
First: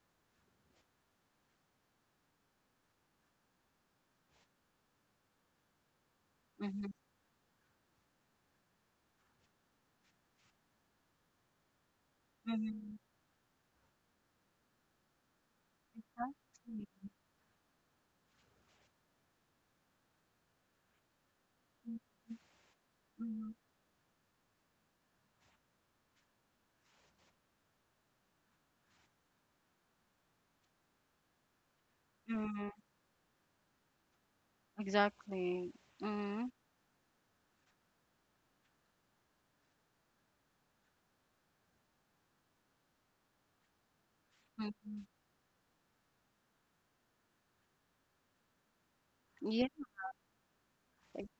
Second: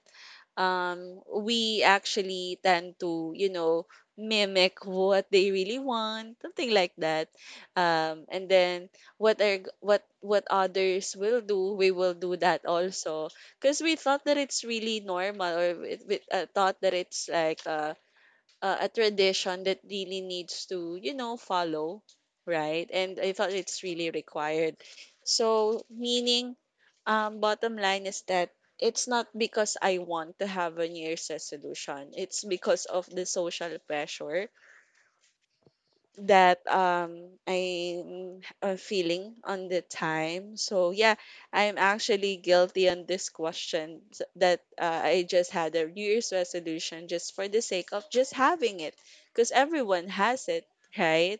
Speaker 2: We actually tend to, you know, mimic what they really want, something
Speaker 1: Mm-hmm.
Speaker 2: like that. And then, what are g- what others will do, we will do that also, because we thought that it's really normal, or we thought
Speaker 1: Mm-hmm.
Speaker 2: that it's like, a tradition that really needs to, you know, follow, right? And I
Speaker 1: Mm-hmm.
Speaker 2: thought it's really required. So, meaning, bottom line is that it's not because I want to have a New Year's resolution, it's
Speaker 1: Mm-hmm.
Speaker 2: because of the social pressure
Speaker 1: Exactly. Mm-hmm.
Speaker 2: that, I'm feeling on the time. So yeah, I'm actually guilty on this question, that, I just had a New Year's resolution just for the sake of just having it, because
Speaker 1: Yeah,
Speaker 2: everyone has it, right?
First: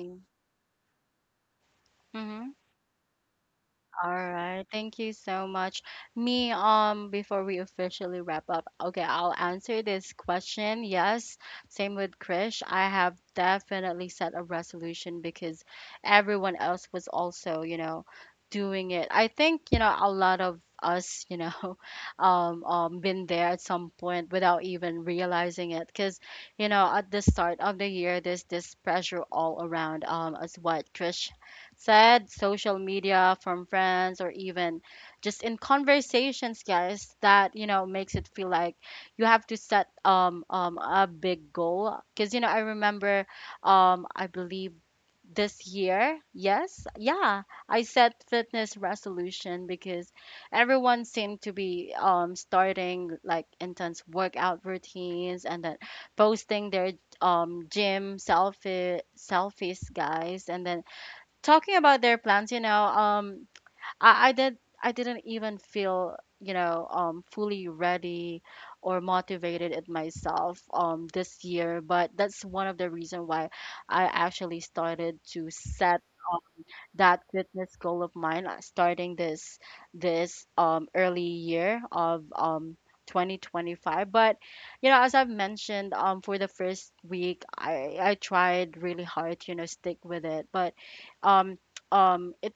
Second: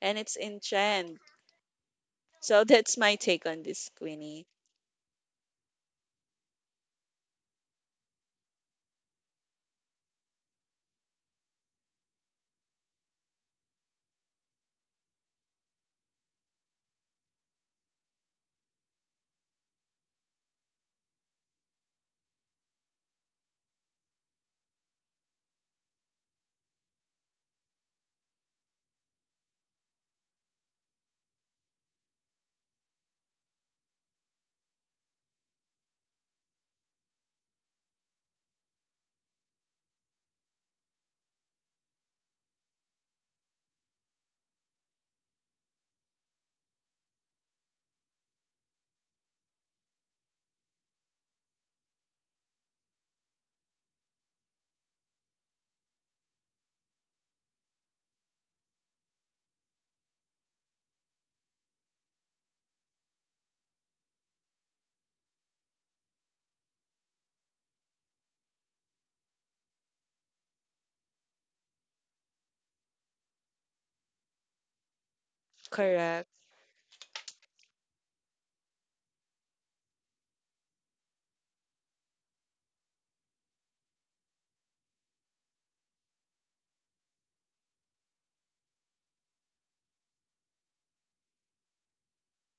Speaker 2: And it's in trend.
Speaker 1: Mm-hmm.
Speaker 2: So that's my take on this,
Speaker 1: All
Speaker 2: Queenie.
Speaker 1: right. Thank you so much. Me, before we officially wrap up, okay, I'll answer this question. Yes, same with Krish. I have definitely set a resolution because everyone else was also, you know, doing it. I think, you know, a lot of us, you know, been there at some point without even realizing it. Because, you know, at the start of the year, there's this pressure all around, as what Krish said, social media, from friends, or even just in conversations, guys, that, you know, makes it feel like you have to set a big goal. Because, you know, I remember, I believe this year, yes, yeah, I set fitness resolution because everyone seemed to be starting like intense workout routines, and then posting their gym selfies, guys, and then talking about their plans, you know, I, I did I didn't even feel, you know, fully ready or motivated at myself this year, but that's one of the reason why I actually started to set
Speaker 2: Correct,
Speaker 1: that fitness goal of mine, starting this early year of 2025. But you know, as I've mentioned, for the first week, I tried really hard to, you know, stick with it. But um it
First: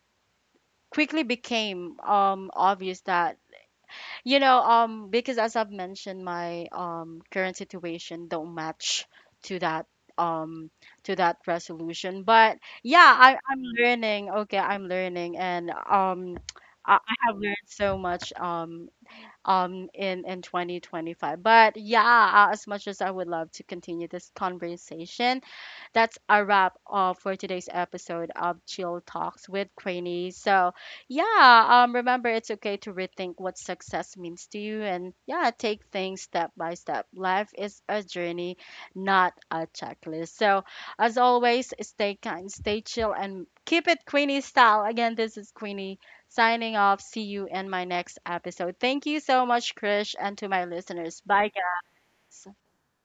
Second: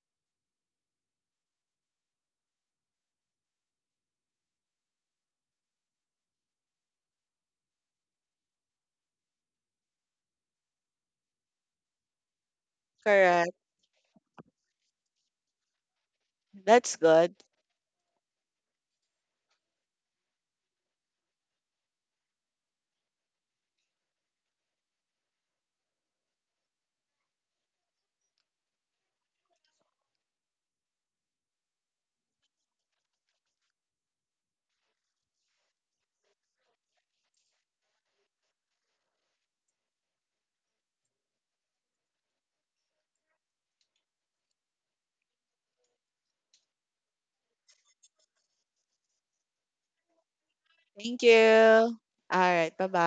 Speaker 1: quickly became obvious that you know, because as I've mentioned, my current situation don't match to that um to that resolution. But yeah, I,
Speaker 2: correct.
Speaker 1: I'm learning. Okay, I'm learning, and I,
Speaker 2: That's
Speaker 1: I
Speaker 2: good.
Speaker 1: have learned so much in 2025. But yeah, as much as I would love to continue this conversation, that's a wrap for today's episode of Chill Talks with Cranny. So, yeah, remember it's okay to rethink what success means to you and, yeah, take things step by step. Life is a journey, not a checklist. So, as always, stay kind, stay chill, and keep it Queenie style. Again, this is Queenie signing off. See you in my next episode. Thank you so much, Krish, and to my listeners.
Speaker 2: Thank you.
Speaker 1: Bye,
Speaker 2: All
Speaker 1: guys.
Speaker 2: right, bye bye.